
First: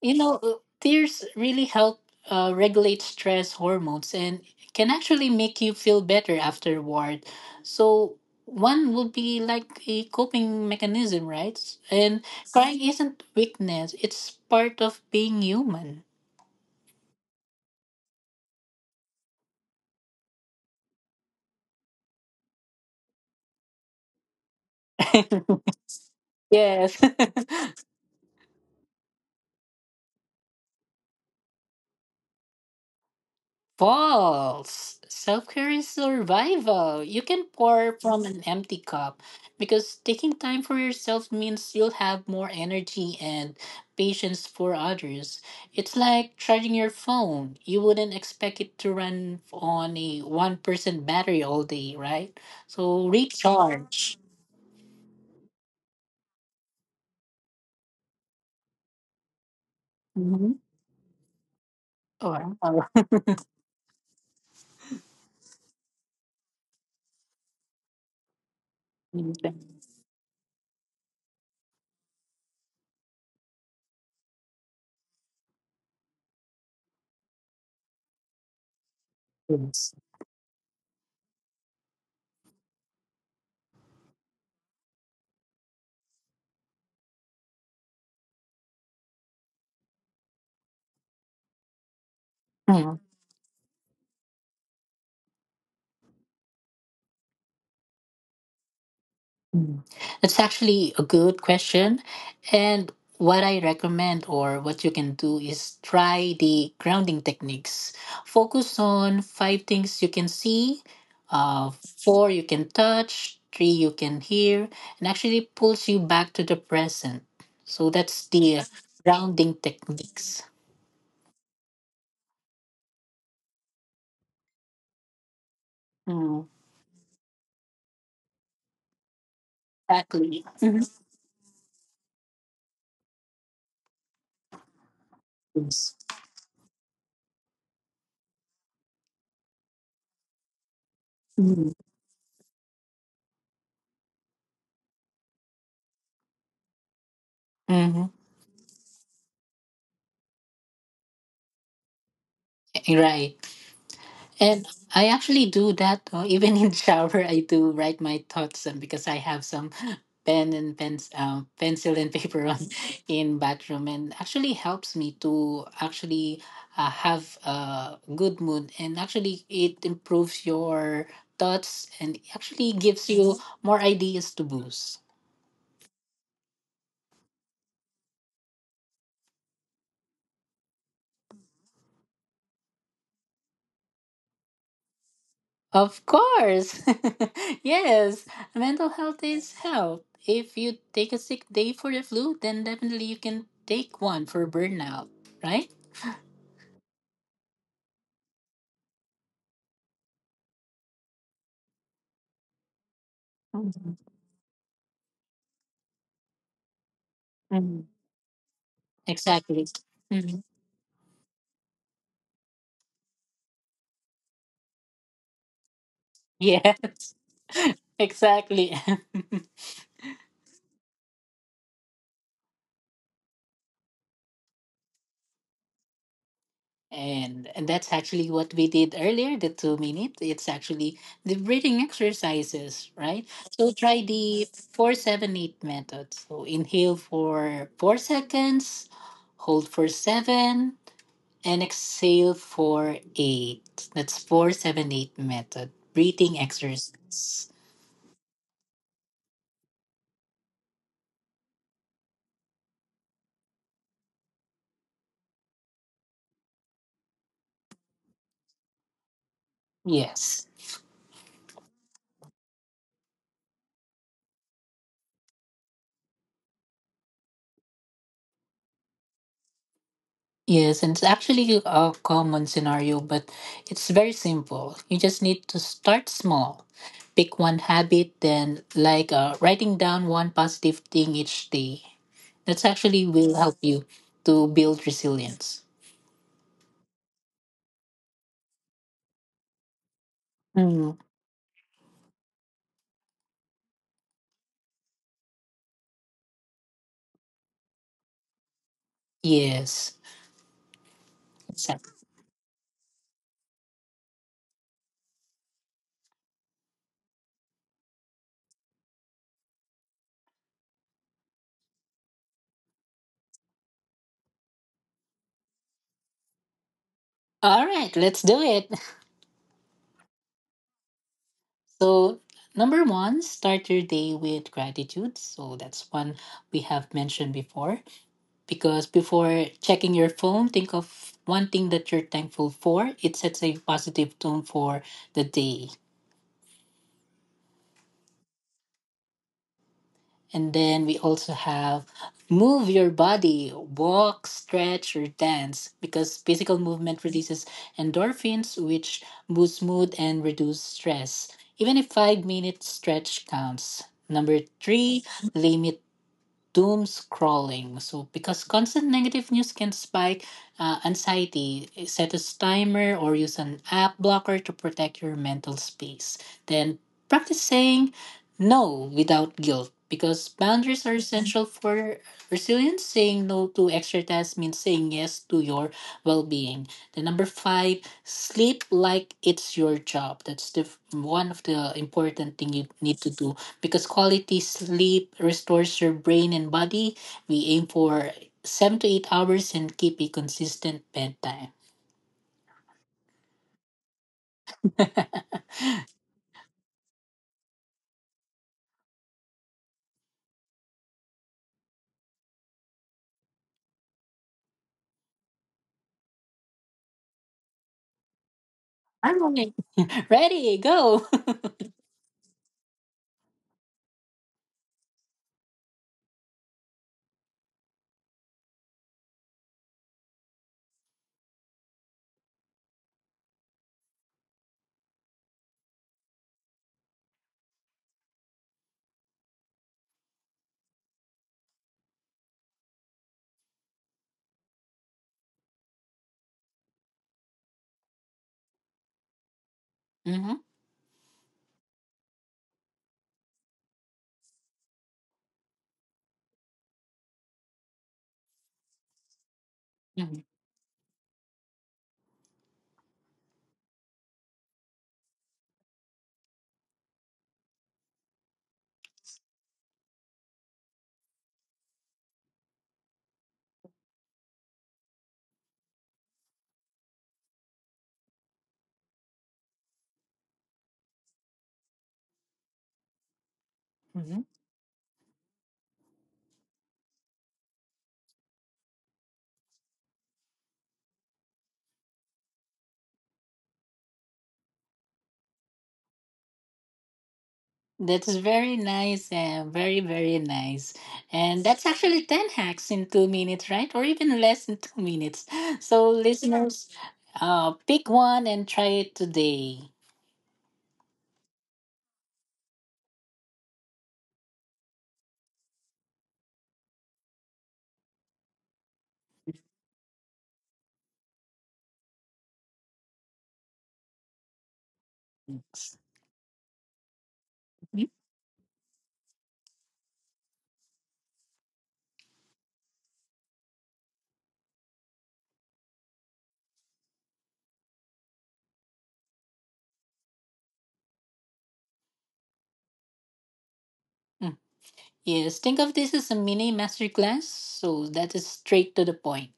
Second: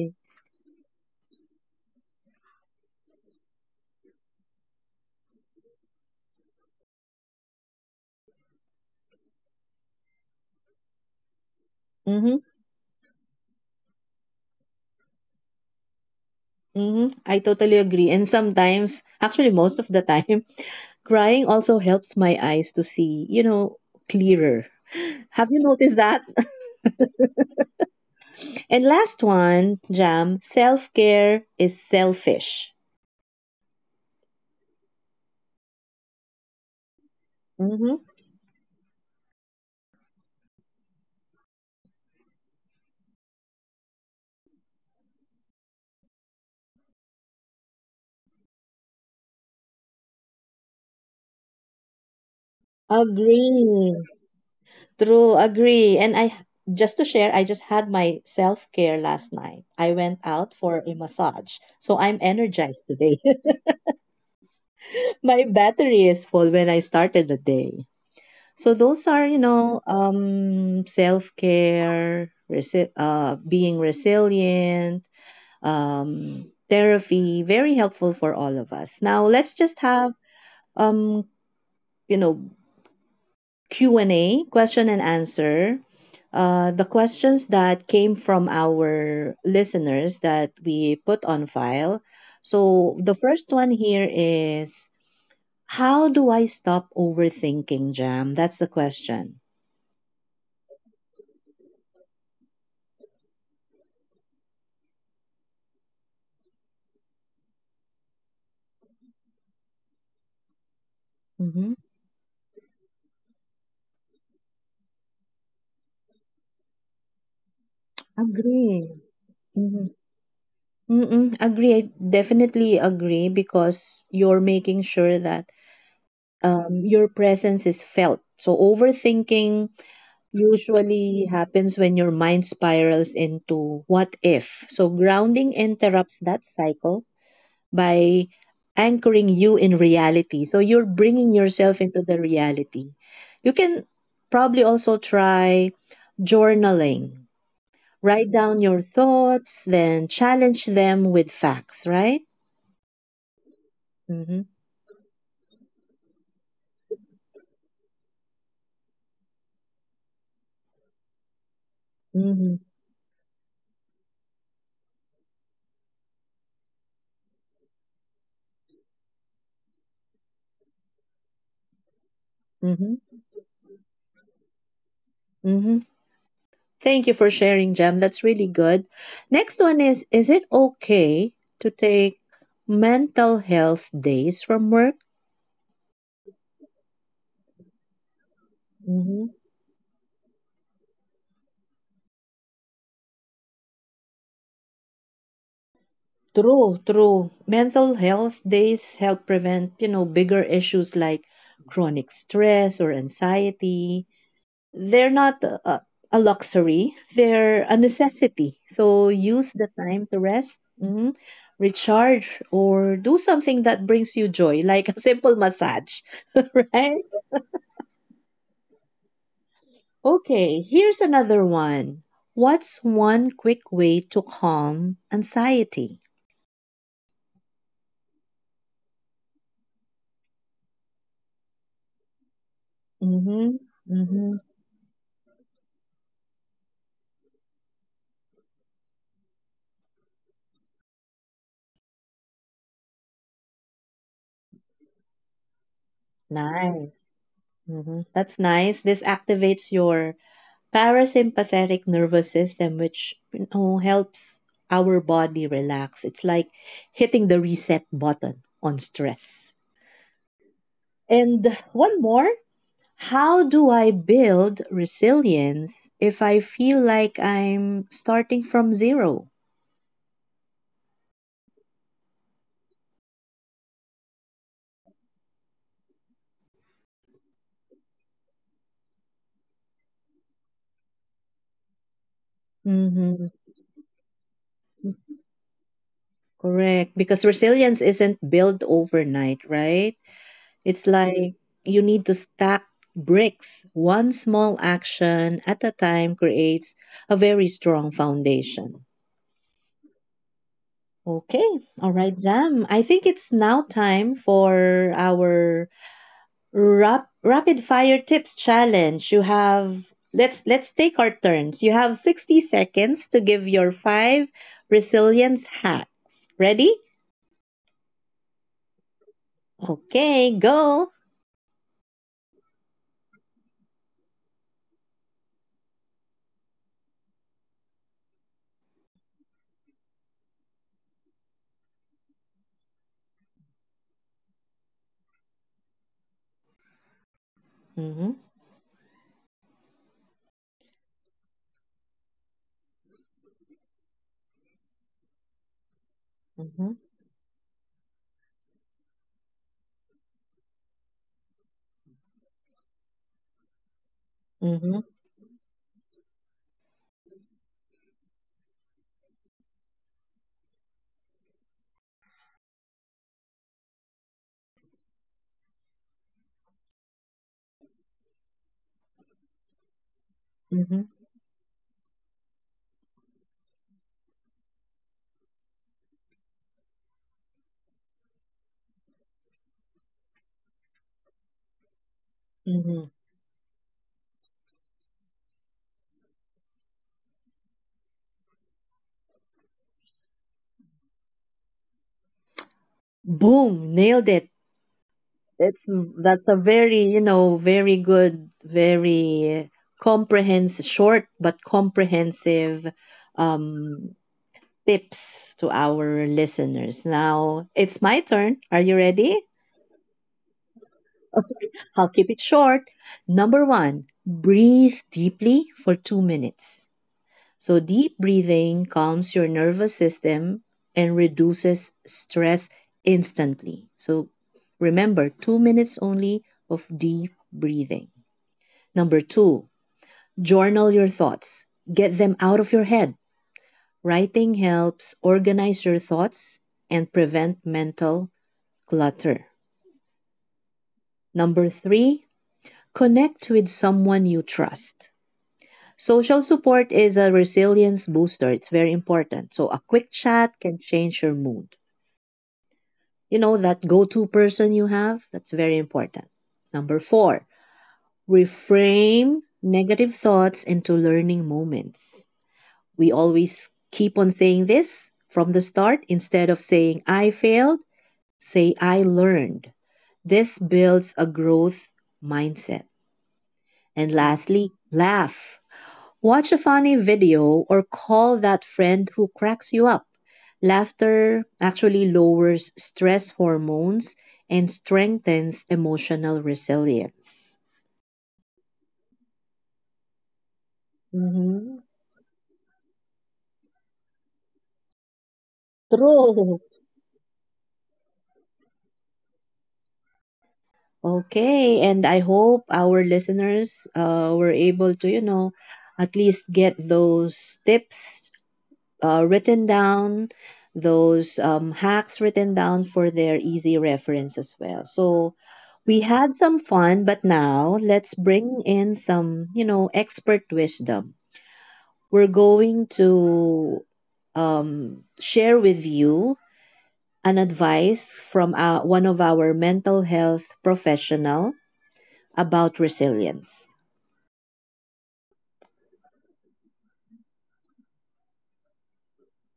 [SPEAKER 2] you know, tears really help regulate stress hormones and can actually make you feel better afterward. So, one would be like a coping mechanism, right? And
[SPEAKER 1] Mm-hmm.
[SPEAKER 2] crying isn't weakness, it's part of being human.
[SPEAKER 1] Mhm, I totally agree. And sometimes, actually, most of the time, [laughs] crying also helps my eyes to see, you know, clearer. [gasps] [laughs] Have
[SPEAKER 2] [laughs]
[SPEAKER 1] you noticed that? [laughs]
[SPEAKER 2] Yes. [laughs]
[SPEAKER 1] And last one, Jam, self care is selfish.
[SPEAKER 2] False. Self care is survival. You can pour
[SPEAKER 1] Mm-hmm.
[SPEAKER 2] from an empty cup because taking time for yourself means you'll have more energy and patience for others. It's like charging your phone. You wouldn't expect it to run on a 1% battery all day, right? So
[SPEAKER 1] Agree.
[SPEAKER 2] recharge.
[SPEAKER 1] True, agree. Just to share, I just had my self care last night. I went
[SPEAKER 2] Mm-hmm.
[SPEAKER 1] out for a massage. So I'm energized
[SPEAKER 2] Or-
[SPEAKER 1] today. [laughs] My battery is full when I started the day. So those are, you know, self care, being resilient, therapy, very helpful for all of us. Now
[SPEAKER 2] [laughs]
[SPEAKER 1] let's just
[SPEAKER 2] yes.
[SPEAKER 1] have, um, you know, Q and A, question and answer. The questions that came from our listeners that we put on file. So the first one here is, how do I stop overthinking, Jam? That's the question.
[SPEAKER 2] Mm. That's actually a good question. And what I recommend or what you can do is try the grounding techniques. Focus on five things you can see, uh,
[SPEAKER 1] Mm-hmm.
[SPEAKER 2] four you can touch, three you can hear, and actually pulls you back to the present. So that's the
[SPEAKER 1] Agree.
[SPEAKER 2] grounding
[SPEAKER 1] Mm-hmm.
[SPEAKER 2] techniques.
[SPEAKER 1] Mm-mm, agree. I definitely agree because you're making sure that
[SPEAKER 2] Mm.
[SPEAKER 1] your presence is felt. So overthinking
[SPEAKER 2] Exactly. Mhm.
[SPEAKER 1] usually happens when your mind spirals into what if. So grounding
[SPEAKER 2] Yes.
[SPEAKER 1] interrupts that cycle by anchoring you in reality. So you're bringing
[SPEAKER 2] Mhm.
[SPEAKER 1] yourself into the reality. You can probably also try journaling.
[SPEAKER 2] Mhm.
[SPEAKER 1] Write down your thoughts, then challenge them with facts, right?
[SPEAKER 2] Right.
[SPEAKER 1] Mm-hmm.
[SPEAKER 2] And I actually do that. [laughs] Even in shower, I do write my thoughts because I have some pen and pens, pencil and paper
[SPEAKER 1] Mm-hmm.
[SPEAKER 2] on [laughs] in bathroom, and actually helps me to actually have a good mood. And actually, it improves your thoughts and actually gives
[SPEAKER 1] Mm-hmm.
[SPEAKER 2] you more ideas to boost.
[SPEAKER 1] Mm-hmm. Thank you for sharing, Jam. That's really good. Next one is it okay to take mental health days from work?
[SPEAKER 2] Of course. [laughs] Yes, mental health
[SPEAKER 1] Mm-hmm.
[SPEAKER 2] is health. If you take a sick day for the flu, then definitely you can take one for burnout, right?
[SPEAKER 1] True, true. Mental health days help prevent, you know, bigger issues like chronic stress or
[SPEAKER 2] Mhm.
[SPEAKER 1] anxiety. They're not a luxury, they're a
[SPEAKER 2] Mhm.
[SPEAKER 1] necessity. So use
[SPEAKER 2] Exactly.
[SPEAKER 1] the time to
[SPEAKER 2] Mhm.
[SPEAKER 1] rest, mhm, recharge, or do something that brings you joy, [laughs] like a simple massage, [laughs] right?
[SPEAKER 2] Yes, [laughs] exactly. [laughs]
[SPEAKER 1] Okay, here's another one. What's one quick way to calm anxiety?
[SPEAKER 2] And that's actually what we did earlier, the 2 minute. It's actually the breathing exercises, right?
[SPEAKER 1] Mm-hmm.
[SPEAKER 2] So try
[SPEAKER 1] Mm-hmm.
[SPEAKER 2] the 4-7-8 method. So inhale for 4 seconds, hold for seven, and exhale for eight. That's 4-7-8 method. Breathing
[SPEAKER 1] Nice.
[SPEAKER 2] exercise.
[SPEAKER 1] Hmm, that's nice. This activates your parasympathetic nervous system, which you know, helps our body relax. It's like hitting the reset button on stress.
[SPEAKER 2] Yes.
[SPEAKER 1] And one more, how do I build resilience if I feel like I'm starting from 0?
[SPEAKER 2] Yes, and it's actually a common scenario, but it's very simple. You just need to start small. Pick one habit, then, like writing down one positive thing each day.
[SPEAKER 1] Mm-hmm.
[SPEAKER 2] That's actually will help you to build resilience.
[SPEAKER 1] Correct. Because resilience isn't built overnight, right? It's like
[SPEAKER 2] Mm.
[SPEAKER 1] you need to stack bricks. One small action at a time creates a very strong foundation.
[SPEAKER 2] Yes.
[SPEAKER 1] Okay, all right,
[SPEAKER 2] Exactly.
[SPEAKER 1] Jam. I think it's now time for our rapid fire tips challenge. You have let's take our turns. You have 60 seconds to give your 5 resilience hacks. Ready?
[SPEAKER 2] All right, let's do it.
[SPEAKER 1] Okay, go.
[SPEAKER 2] So, number one, start your day with gratitude. So, that's one we have mentioned before. Because before checking your phone, think of one thing that you're thankful for. It sets a positive tone for the day.
[SPEAKER 1] Mm-hmm,
[SPEAKER 2] And then we also have move your body, walk, stretch, or dance, because physical
[SPEAKER 1] mm-hmm,
[SPEAKER 2] movement releases endorphins, which boost mood and reduce stress. Even a 5 minute stretch counts. Number
[SPEAKER 1] mm-hmm,
[SPEAKER 2] three, limit doom scrolling. So, because constant negative news can spike anxiety, eh, set a timer or use an app blocker to protect your mental space. Then, practice saying no without guilt because
[SPEAKER 1] mm-hmm,
[SPEAKER 2] boundaries are essential for resilience. Saying no to extra tasks means saying yes to your well being. Then, number five, sleep like it's your job. That's the one of the important thing you
[SPEAKER 1] mm-hmm.
[SPEAKER 2] need to do because quality sleep restores your brain and body. We aim for 7 to 8 hours and keep a consistent bedtime.
[SPEAKER 1] Boom, nailed it. It's that's a very, you know, very good, very comprehensive, short but comprehensive um, tips to our listeners. Now it's my turn. Are you ready?
[SPEAKER 2] I'm ready. Ready, go. [laughs]
[SPEAKER 1] Okay, I'll keep it short. Number one, breathe deeply for 2 minutes. So, deep breathing calms your nervous system and reduces stress instantly. So, remember 2 minutes only of deep breathing. Number two, journal your thoughts, get them out of your head. Writing helps organize your thoughts and prevent mental clutter.
[SPEAKER 2] Hmm.
[SPEAKER 1] Number three, connect with someone you trust. Social support is a resilience booster. It's very important. So a quick
[SPEAKER 2] Hmm.
[SPEAKER 1] chat can change your mood. You know, that go to person you have, that's very important. Number four, reframe negative thoughts into learning moments. We always keep on saying this from the start. Instead of saying, I failed, say, I learned. This builds a growth mindset. And
[SPEAKER 2] Hmm.
[SPEAKER 1] lastly, laugh. Watch a funny video or call that friend who cracks you up. Laughter actually lowers stress hormones and strengthens emotional resilience.
[SPEAKER 2] That's [laughs] very nice and very, very nice. And
[SPEAKER 1] Mm-hmm.
[SPEAKER 2] that's actually 10 hacks in 2 minutes, right? Or even less than 2 minutes. [laughs] So,
[SPEAKER 1] True.
[SPEAKER 2] listeners, pick one and try it today.
[SPEAKER 1] Okay, and I hope our listeners were able to, you know, at least get those tips written down, those hacks written down for their easy reference as well. So
[SPEAKER 2] Mm.
[SPEAKER 1] we had some fun, but now let's bring in some, you know, expert wisdom. We're going to share with you an advice from one of our mental health professional about resilience.
[SPEAKER 2] Yes, think of this as a mini masterclass, so that is straight to the point.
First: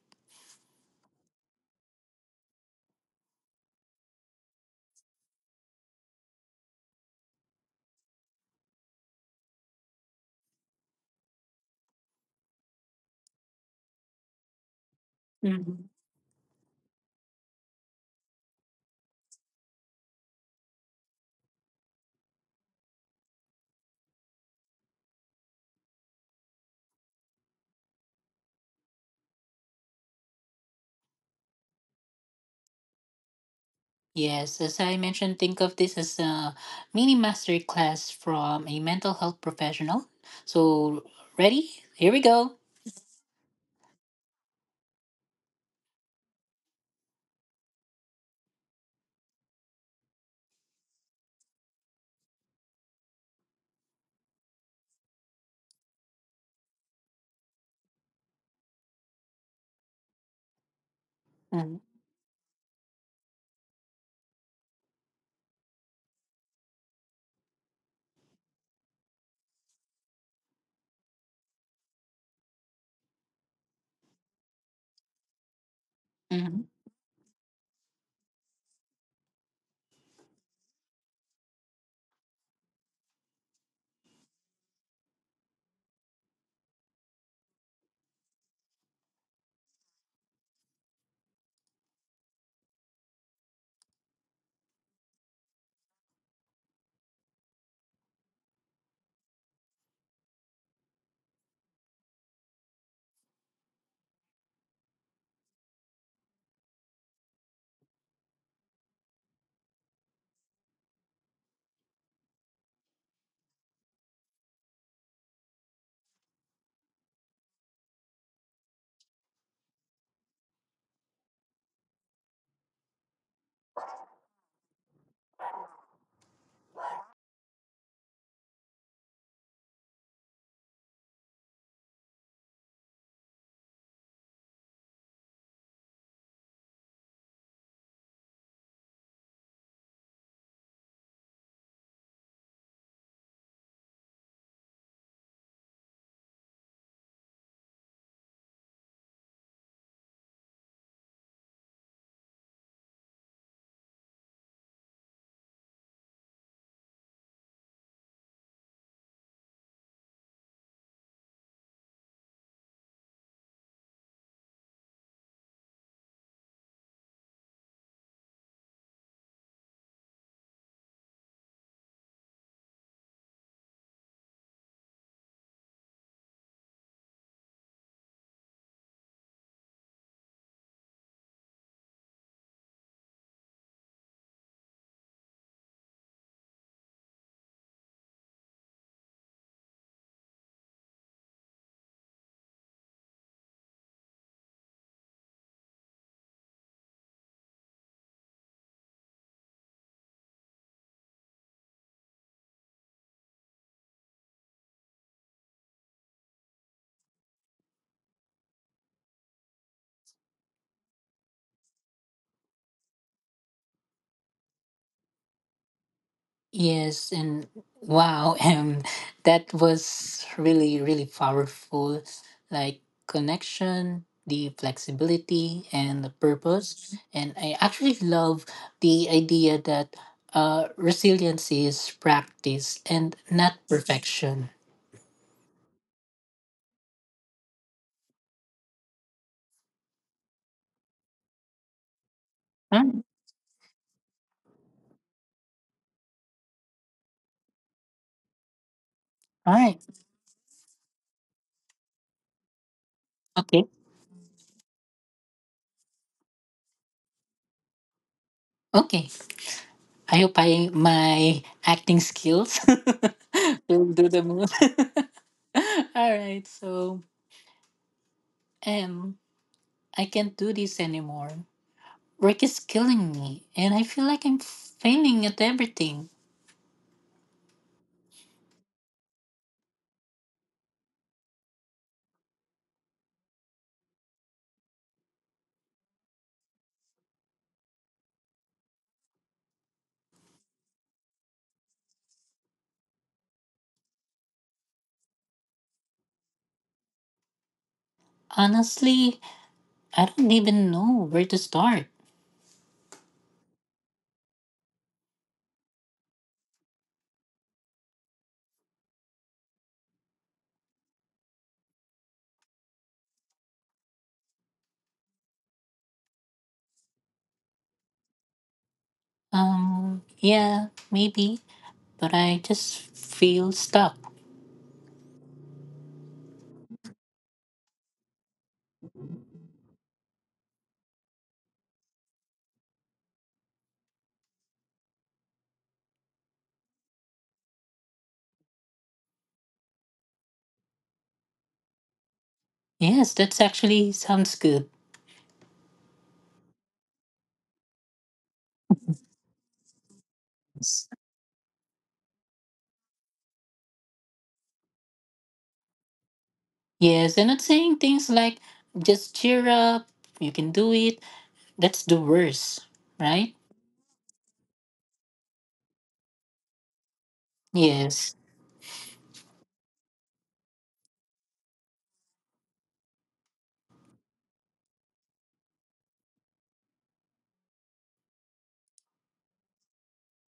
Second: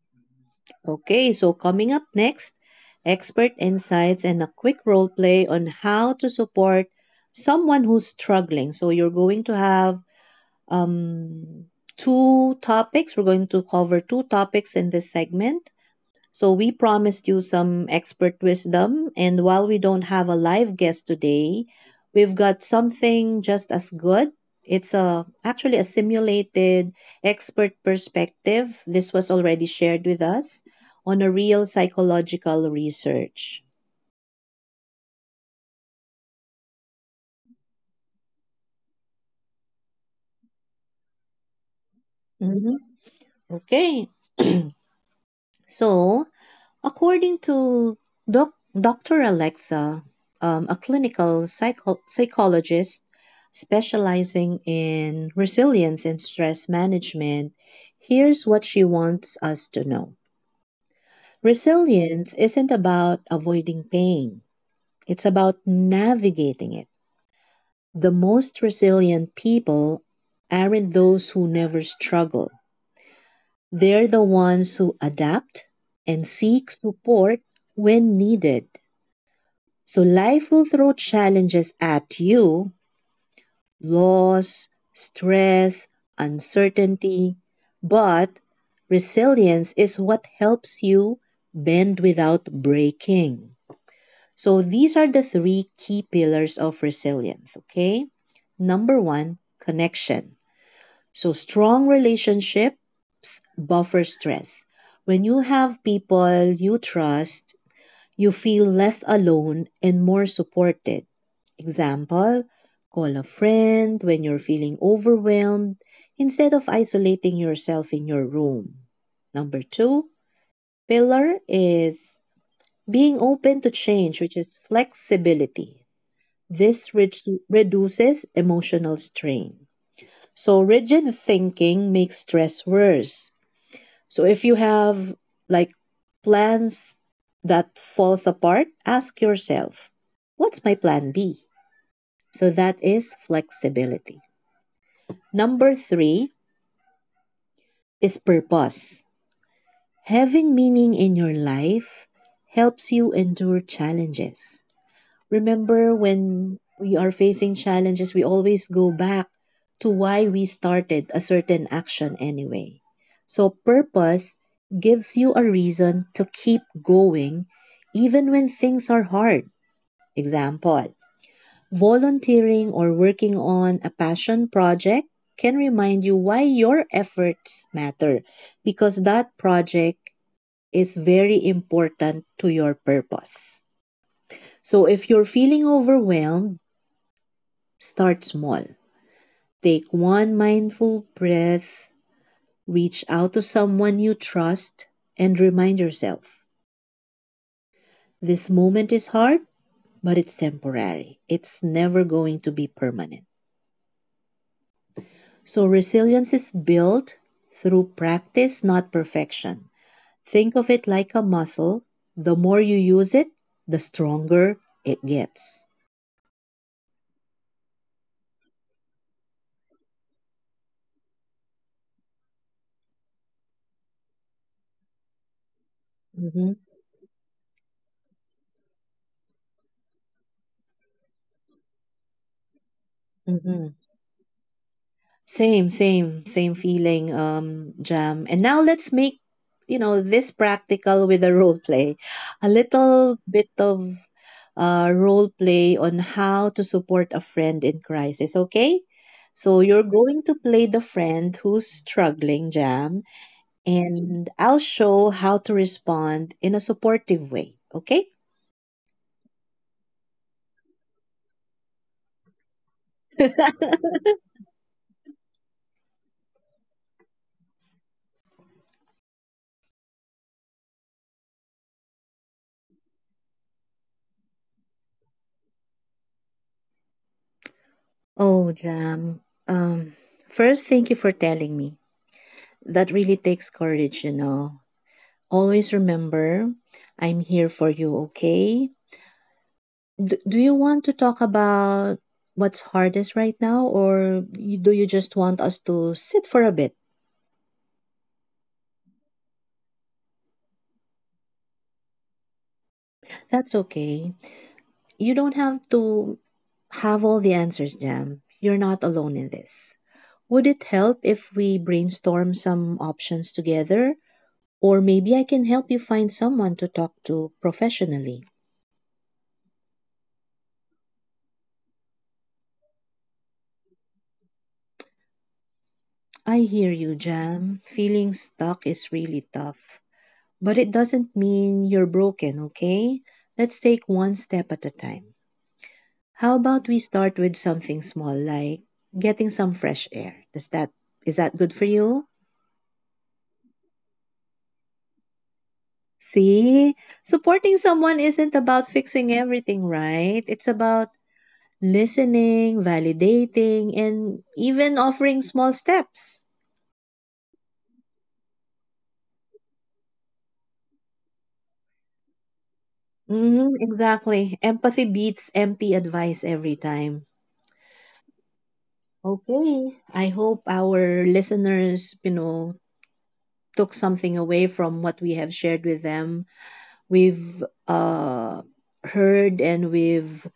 [SPEAKER 1] Okay, so coming up next, expert insights and a quick role play on how to support someone who's struggling. So you're going to have um, two topics. We're going to cover two topics in this segment.
[SPEAKER 2] Mhm.
[SPEAKER 1] So we promised you some expert wisdom, and while we don't have a live guest today, we've got something just as good. It's a actually a simulated expert perspective. This was already shared with us on a real psychological research.
[SPEAKER 2] Yes, as I mentioned, think of this as a mini master class from a mental health professional. So, ready? Here we go.
[SPEAKER 1] Mhm. Okay. [clears throat] So, according to Dr. Alexa, a clinical psychologist specializing in resilience and stress management, here's what she wants us to know.
[SPEAKER 2] Mhm.
[SPEAKER 1] Resilience isn't about avoiding pain, it's about navigating it. The most resilient people aren't those who never struggle, they're the ones who adapt and
[SPEAKER 2] Mhm.
[SPEAKER 1] seek support when needed. So life will throw challenges at you, loss, stress, uncertainty. But resilience is what helps you bend without breaking. So these are the 3 key pillars of resilience, okay? Number one, connection. So strong relationship buffer stress. When you have people you trust, you feel less alone and more supported. Example, call a friend when you're feeling overwhelmed instead of isolating yourself in your room. Number two pillar is being open to change, which is flexibility. This reduces emotional strain. So, rigid thinking makes stress worse. So if you have like plans that falls apart, ask yourself, what's my plan B? So that is flexibility. Number 3 is purpose. Having meaning in your life helps you endure challenges. Remember when we are facing challenges, we always go back to why we started a certain action anyway. So, purpose gives you a reason to keep going even when things are hard. Example, volunteering or working on a passion project can remind you why your efforts matter because that project is very important to your purpose. So, if you're feeling overwhelmed, start small. Take one mindful breath, reach out to someone you trust, and remind yourself this moment is hard, but it's temporary. It's never going to be permanent. So, resilience is built through practice, not perfection. Think of it like a muscle. The more you use it, the stronger it gets.
[SPEAKER 2] Yes, and wow, [laughs] that was really, really powerful. Like connection, the flexibility, and the
[SPEAKER 1] Mm-hmm.
[SPEAKER 2] purpose. And I actually love the idea that resilience is practice and not
[SPEAKER 1] Mm-hmm.
[SPEAKER 2] perfection.
[SPEAKER 1] Same, same, same feeling, Jam. And now let's make, you know, this practical with a role play. A
[SPEAKER 2] Mm.
[SPEAKER 1] little bit of role play on how to support a friend in crisis, okay?
[SPEAKER 2] All
[SPEAKER 1] So
[SPEAKER 2] right.
[SPEAKER 1] you're going to play the friend who's struggling, Jam,
[SPEAKER 2] Okay.
[SPEAKER 1] and I'll show how to respond in a supportive way, okay?
[SPEAKER 2] Okay. I hope I my acting skills [laughs] will do the move. [laughs] All right. So, um, I can't do this anymore. Work is killing me, and I feel like I'm failing at everything.
[SPEAKER 1] Oh, Jam. Um, first, thank you for telling me. That really takes courage, you know. Always remember, I'm here for you, okay? Do you want to talk about what's hardest right now, do you just want us to sit for a bit?
[SPEAKER 2] Honestly, I don't even know where to start.
[SPEAKER 1] That's okay. You don't have to have all the answers, Jam. You're not alone in this. Would it help if we brainstorm some options together? Or maybe I can help you find someone to talk to professionally.
[SPEAKER 2] Yeah, maybe, but I just feel stuck.
[SPEAKER 1] I hear you, Jam. Feeling stuck is really tough. But it doesn't mean you're broken, okay? Let's take one step at a time. How about we start with something small like getting some fresh air? Does that is that good for you?
[SPEAKER 2] Yes, that's actually sounds good.
[SPEAKER 1] See, supporting someone isn't about fixing everything, right? It's about listening, validating, and even offering small steps.
[SPEAKER 2] Yes, and not saying things like just cheer up, you can do it. That's the worst, right?
[SPEAKER 1] Mm-hmm, exactly. Empathy beats empty advice every time.
[SPEAKER 2] Yes.
[SPEAKER 1] Okay. I hope our listeners, you know, took something away from what we have shared with them. We've heard and we've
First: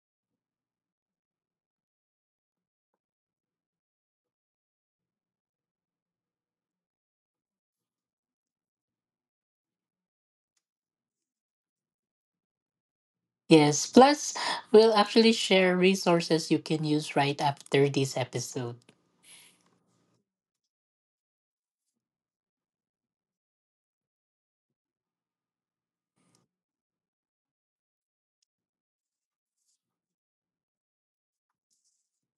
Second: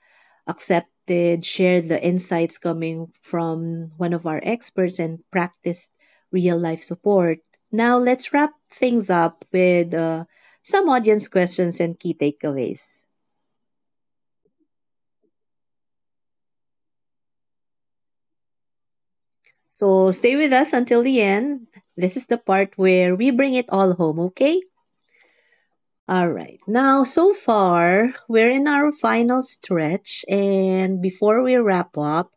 [SPEAKER 1] accepted, shared the insights coming from one of our experts, and practiced real life support. Now, let's wrap things up with some audience questions and key takeaways.
[SPEAKER 2] Yes. Plus, we'll actually share resources you can use right after this episode.
[SPEAKER 1] So, stay with us until the end. This is the part where we bring it all home, okay? All right. Now, so far, we're in our final stretch. And before we wrap up,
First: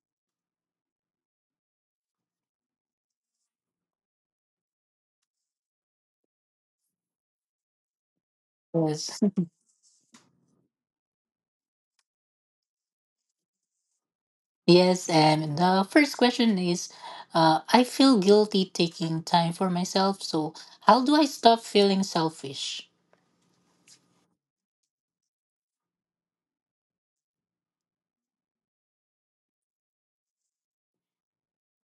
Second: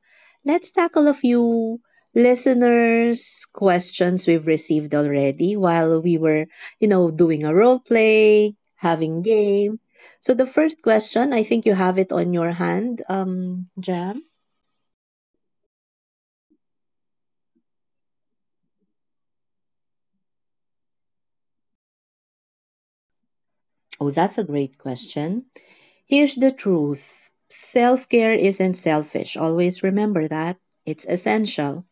[SPEAKER 1] let's tackle a few listeners' questions we've received already while we were, doing a role play,
[SPEAKER 2] Yes.
[SPEAKER 1] having
[SPEAKER 2] [laughs]
[SPEAKER 1] game. So the first question, I think you have it on your hand, Jam.
[SPEAKER 2] Yes, and the first question is I feel guilty taking time for myself, so how do I stop feeling selfish?
[SPEAKER 1] Oh, that's a great question. Here's the truth. Self care isn't selfish. Always remember that. It's essential.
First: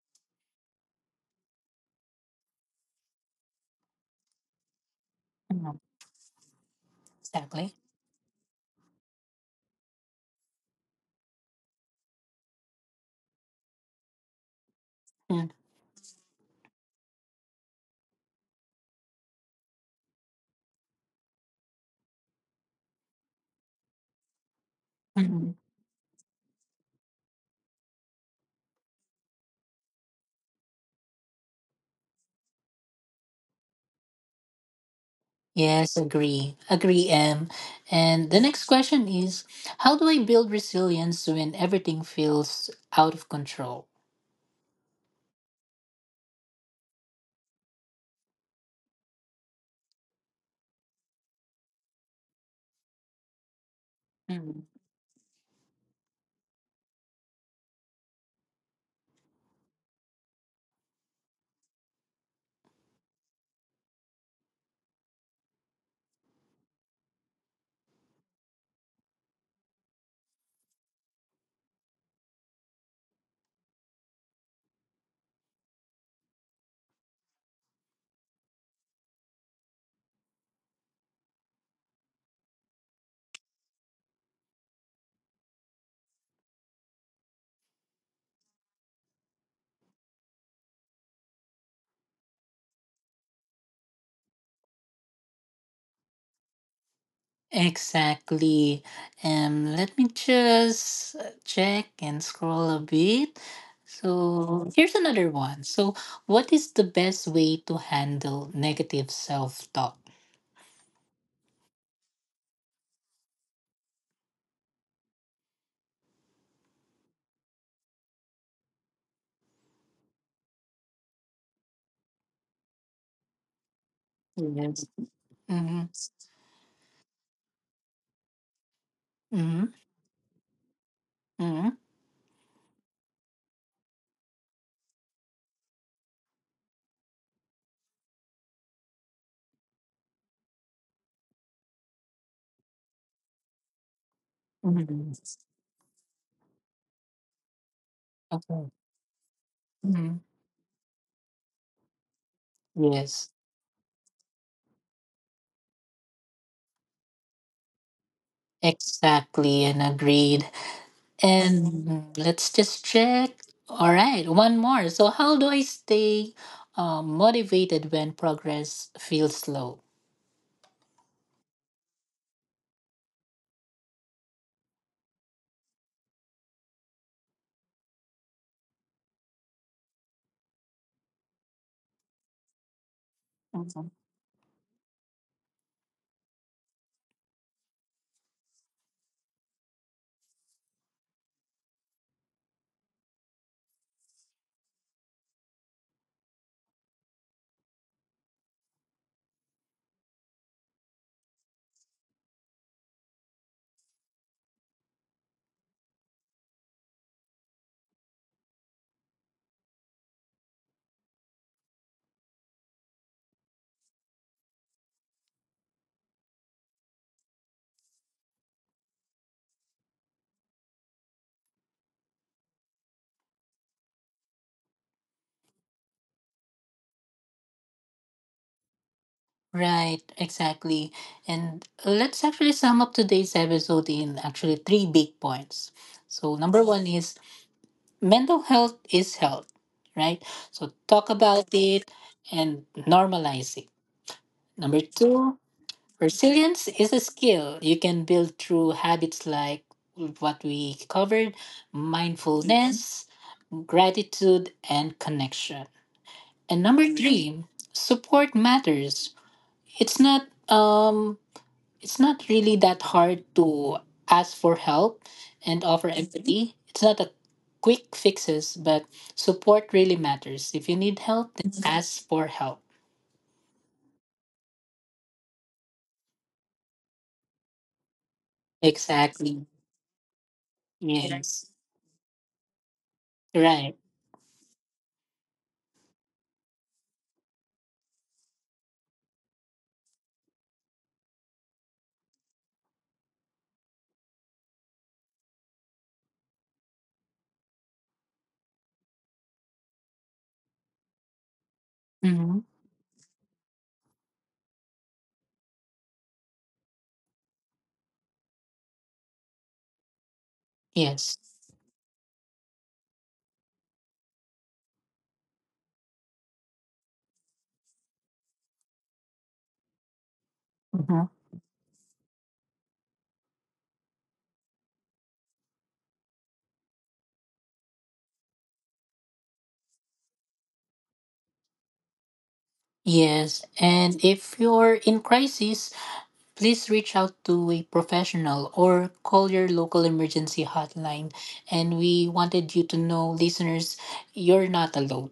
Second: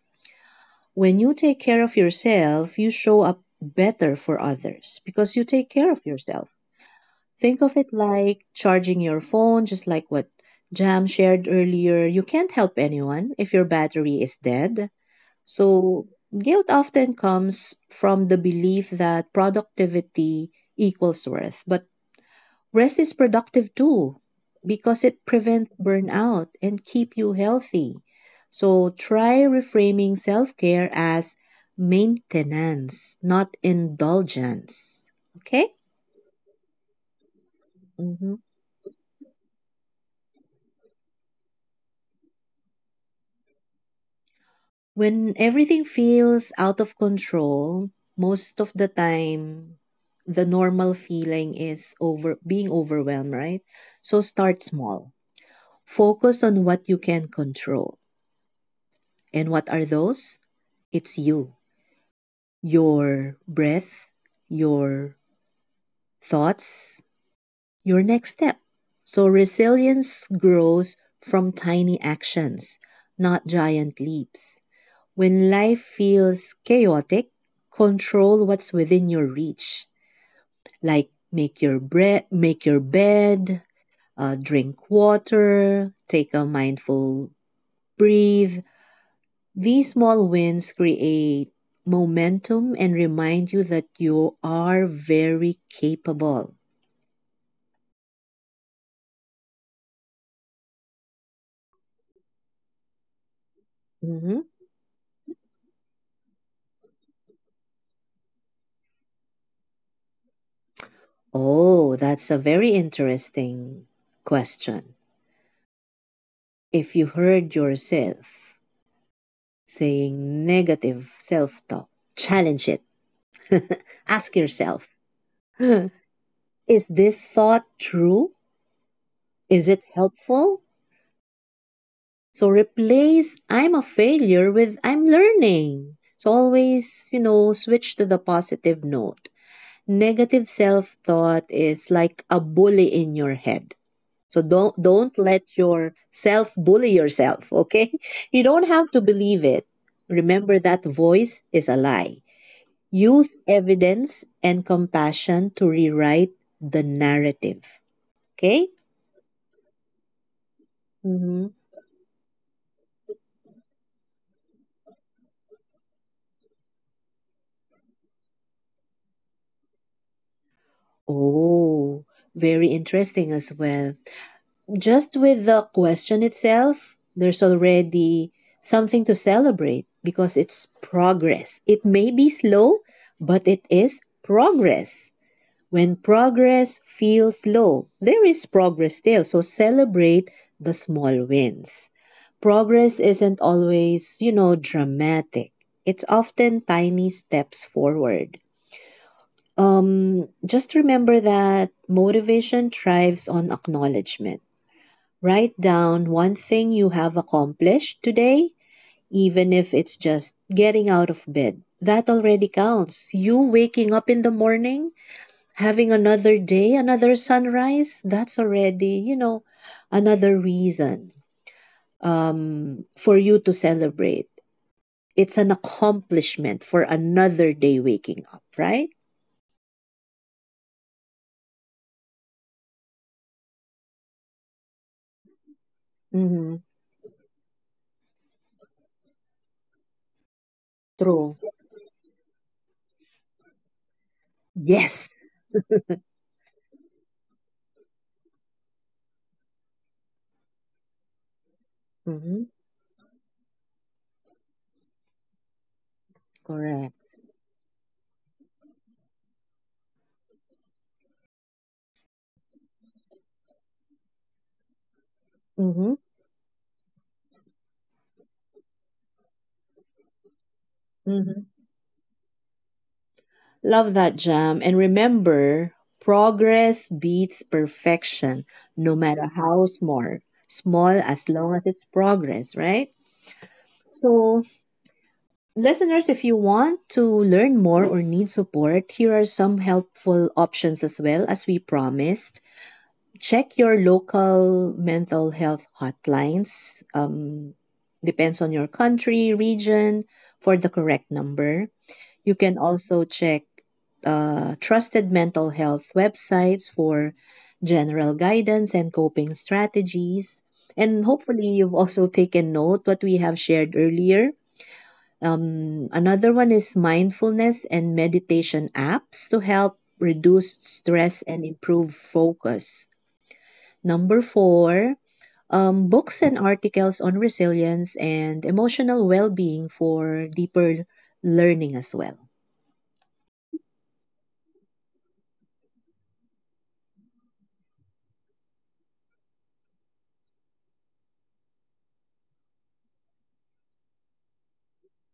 [SPEAKER 1] When you take care of yourself, you show up better for others because you take
[SPEAKER 2] Mm.
[SPEAKER 1] care of yourself. Think
[SPEAKER 2] Exactly.
[SPEAKER 1] of it like charging your phone, just like what Jam shared earlier. You can't help anyone if your battery is dead.
[SPEAKER 2] Mm.
[SPEAKER 1] So, guilt often comes from the belief that productivity equals worth, but rest is productive too because
[SPEAKER 2] Mm,
[SPEAKER 1] it
[SPEAKER 2] mm.
[SPEAKER 1] prevents burnout and keep you healthy. So try reframing self-care as maintenance, not indulgence. Okay?
[SPEAKER 2] Yes, agree. Agree, M. And
[SPEAKER 1] Mhm.
[SPEAKER 2] the next question is how do I build resilience when everything feels out of control?
[SPEAKER 1] When everything feels out of control, most of the time the normal feeling is over being overwhelmed, right? So start
[SPEAKER 2] Mm.
[SPEAKER 1] small. Focus on what you can control. And what are those? It's you. Your breath, your thoughts, your next step. So resilience grows from tiny actions, not giant leaps. When life feels chaotic, control what's within your reach. Like make your bed, drink water, take a mindful breathe. These small wins create momentum and remind you that you are very capable.
[SPEAKER 2] Exactly. Let me just check and scroll a bit.
[SPEAKER 1] Mhm.
[SPEAKER 2] So here's another one. So, what is the best way to handle negative self talk?
[SPEAKER 1] Oh, that's a very interesting question. If you heard yourself saying negative self talk, challenge it. [laughs] Ask
[SPEAKER 2] Yes.
[SPEAKER 1] yourself, [laughs]
[SPEAKER 2] Mm-hmm.
[SPEAKER 1] is this thought true?
[SPEAKER 2] Mm-hmm.
[SPEAKER 1] Is it helpful? So replace I'm a failure with I'm learning. So always, switch to the positive note. Negative self-thought is like a bully in your head. So don't
[SPEAKER 2] Mm-hmm.
[SPEAKER 1] don't let yourself bully yourself, okay? [laughs] You don't
[SPEAKER 2] Okay.
[SPEAKER 1] have to believe it.
[SPEAKER 2] Mm-hmm.
[SPEAKER 1] Remember that voice is a lie. Use
[SPEAKER 2] Yes.
[SPEAKER 1] evidence and compassion to rewrite the narrative, okay?
[SPEAKER 2] Exactly, and agreed.
[SPEAKER 1] Mhm.
[SPEAKER 2] And let's just check. All right, one more. So, how do I stay motivated when progress feels slow?
[SPEAKER 1] Oh, very interesting as well. Just with the question itself, there's already something to celebrate because it's progress. It may be slow, but it
[SPEAKER 2] Mhm.
[SPEAKER 1] is progress. When progress feels slow, there is progress still. So celebrate the small wins. Progress isn't always, dramatic. It's often tiny steps forward. Just remember that motivation thrives on acknowledgement. Write down one thing you have accomplished today, even if it's just getting out of bed. That already counts. You waking up in the morning, having another day, another sunrise, that's already another reason for you to celebrate. It's an accomplishment for another day waking up, right?
[SPEAKER 2] Right, exactly. And let's actually sum up today's episode in actually three big points. So,
[SPEAKER 1] Mm-hmm.
[SPEAKER 2] number one is mental health is health, right? So, talk
[SPEAKER 1] True.
[SPEAKER 2] about it and normalize it. Number
[SPEAKER 1] Yes.
[SPEAKER 2] two, resilience is a skill you can build through habits like what we covered
[SPEAKER 1] Mm-hmm.
[SPEAKER 2] mindfulness, gratitude, and connection. And number
[SPEAKER 1] Correct.
[SPEAKER 2] three, support matters. It's not um it's not really that hard to ask for help and offer
[SPEAKER 1] Mm-hmm.
[SPEAKER 2] empathy. It's not a quick fixes, but support really matters. If you need help,
[SPEAKER 1] Mm-hmm.
[SPEAKER 2] then ask for help.
[SPEAKER 1] Love that, Jam. And remember, progress beats perfection, no matter
[SPEAKER 2] Exactly.
[SPEAKER 1] how small. Small as
[SPEAKER 2] Yes.
[SPEAKER 1] long as it's progress, right?
[SPEAKER 2] Right.
[SPEAKER 1] So, listeners, if you want to learn more or need support, here are some helpful options as well as we promised. Check your local mental health hotlines. Depends on your country, region, for the correct number. You
[SPEAKER 2] Hmm.
[SPEAKER 1] can also check trusted mental health websites for general guidance and coping strategies. And
[SPEAKER 2] Yes.
[SPEAKER 1] hopefully, you've also taken note what we have shared earlier. Another one is mindfulness and meditation apps to help reduce
[SPEAKER 2] Mhm.
[SPEAKER 1] stress and improve focus. Number four, books and articles on resilience and emotional well being for deeper learning as well.
[SPEAKER 2] Yes, and if you're in crisis, please reach out to a professional or call your local emergency hotline. And we wanted you to know, listeners, you're not alone.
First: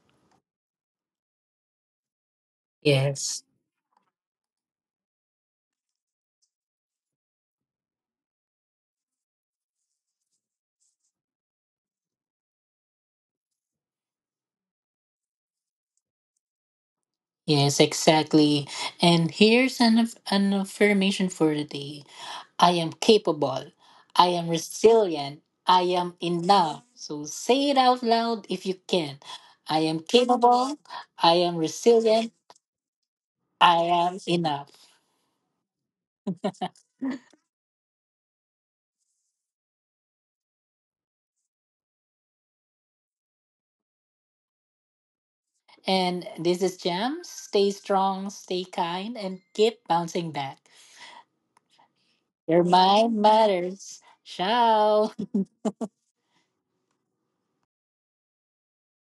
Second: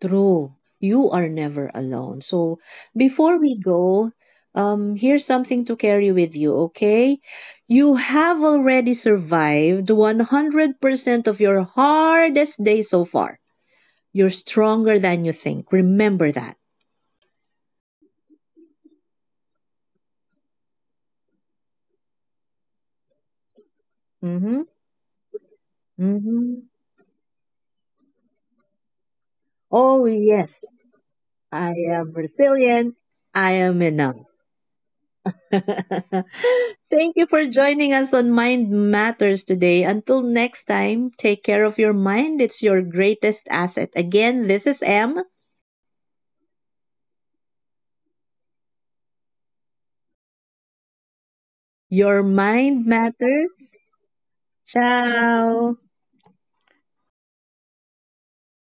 [SPEAKER 1] True. You are never alone. So before
[SPEAKER 2] Yes.
[SPEAKER 1] we go, here's something to carry with you, okay? You have already survived 100% of your hardest day so far. You're stronger than you think. Remember that.
[SPEAKER 2] Yes, exactly. And here's an affirmation for the day. I am capable, I am
[SPEAKER 1] Mm-hmm.
[SPEAKER 2] resilient, I am in
[SPEAKER 1] Mm-hmm.
[SPEAKER 2] love. So say it out loud if you can. I am
[SPEAKER 1] Oh, yes.
[SPEAKER 2] capable, I am
[SPEAKER 1] I am
[SPEAKER 2] resilient,
[SPEAKER 1] resilient. I
[SPEAKER 2] I
[SPEAKER 1] am enough.
[SPEAKER 2] am enough.
[SPEAKER 1] [laughs] Thank you for joining us on Mind Matters today. Until next time, take care of your mind. It's your greatest asset. Again, this is M.
[SPEAKER 2] And this is Jam. Stay strong, stay kind, and keep bouncing back.
[SPEAKER 1] Your
[SPEAKER 2] Your
[SPEAKER 1] mind
[SPEAKER 2] mind
[SPEAKER 1] matters.
[SPEAKER 2] matters. Ciao.
[SPEAKER 1] Ciao.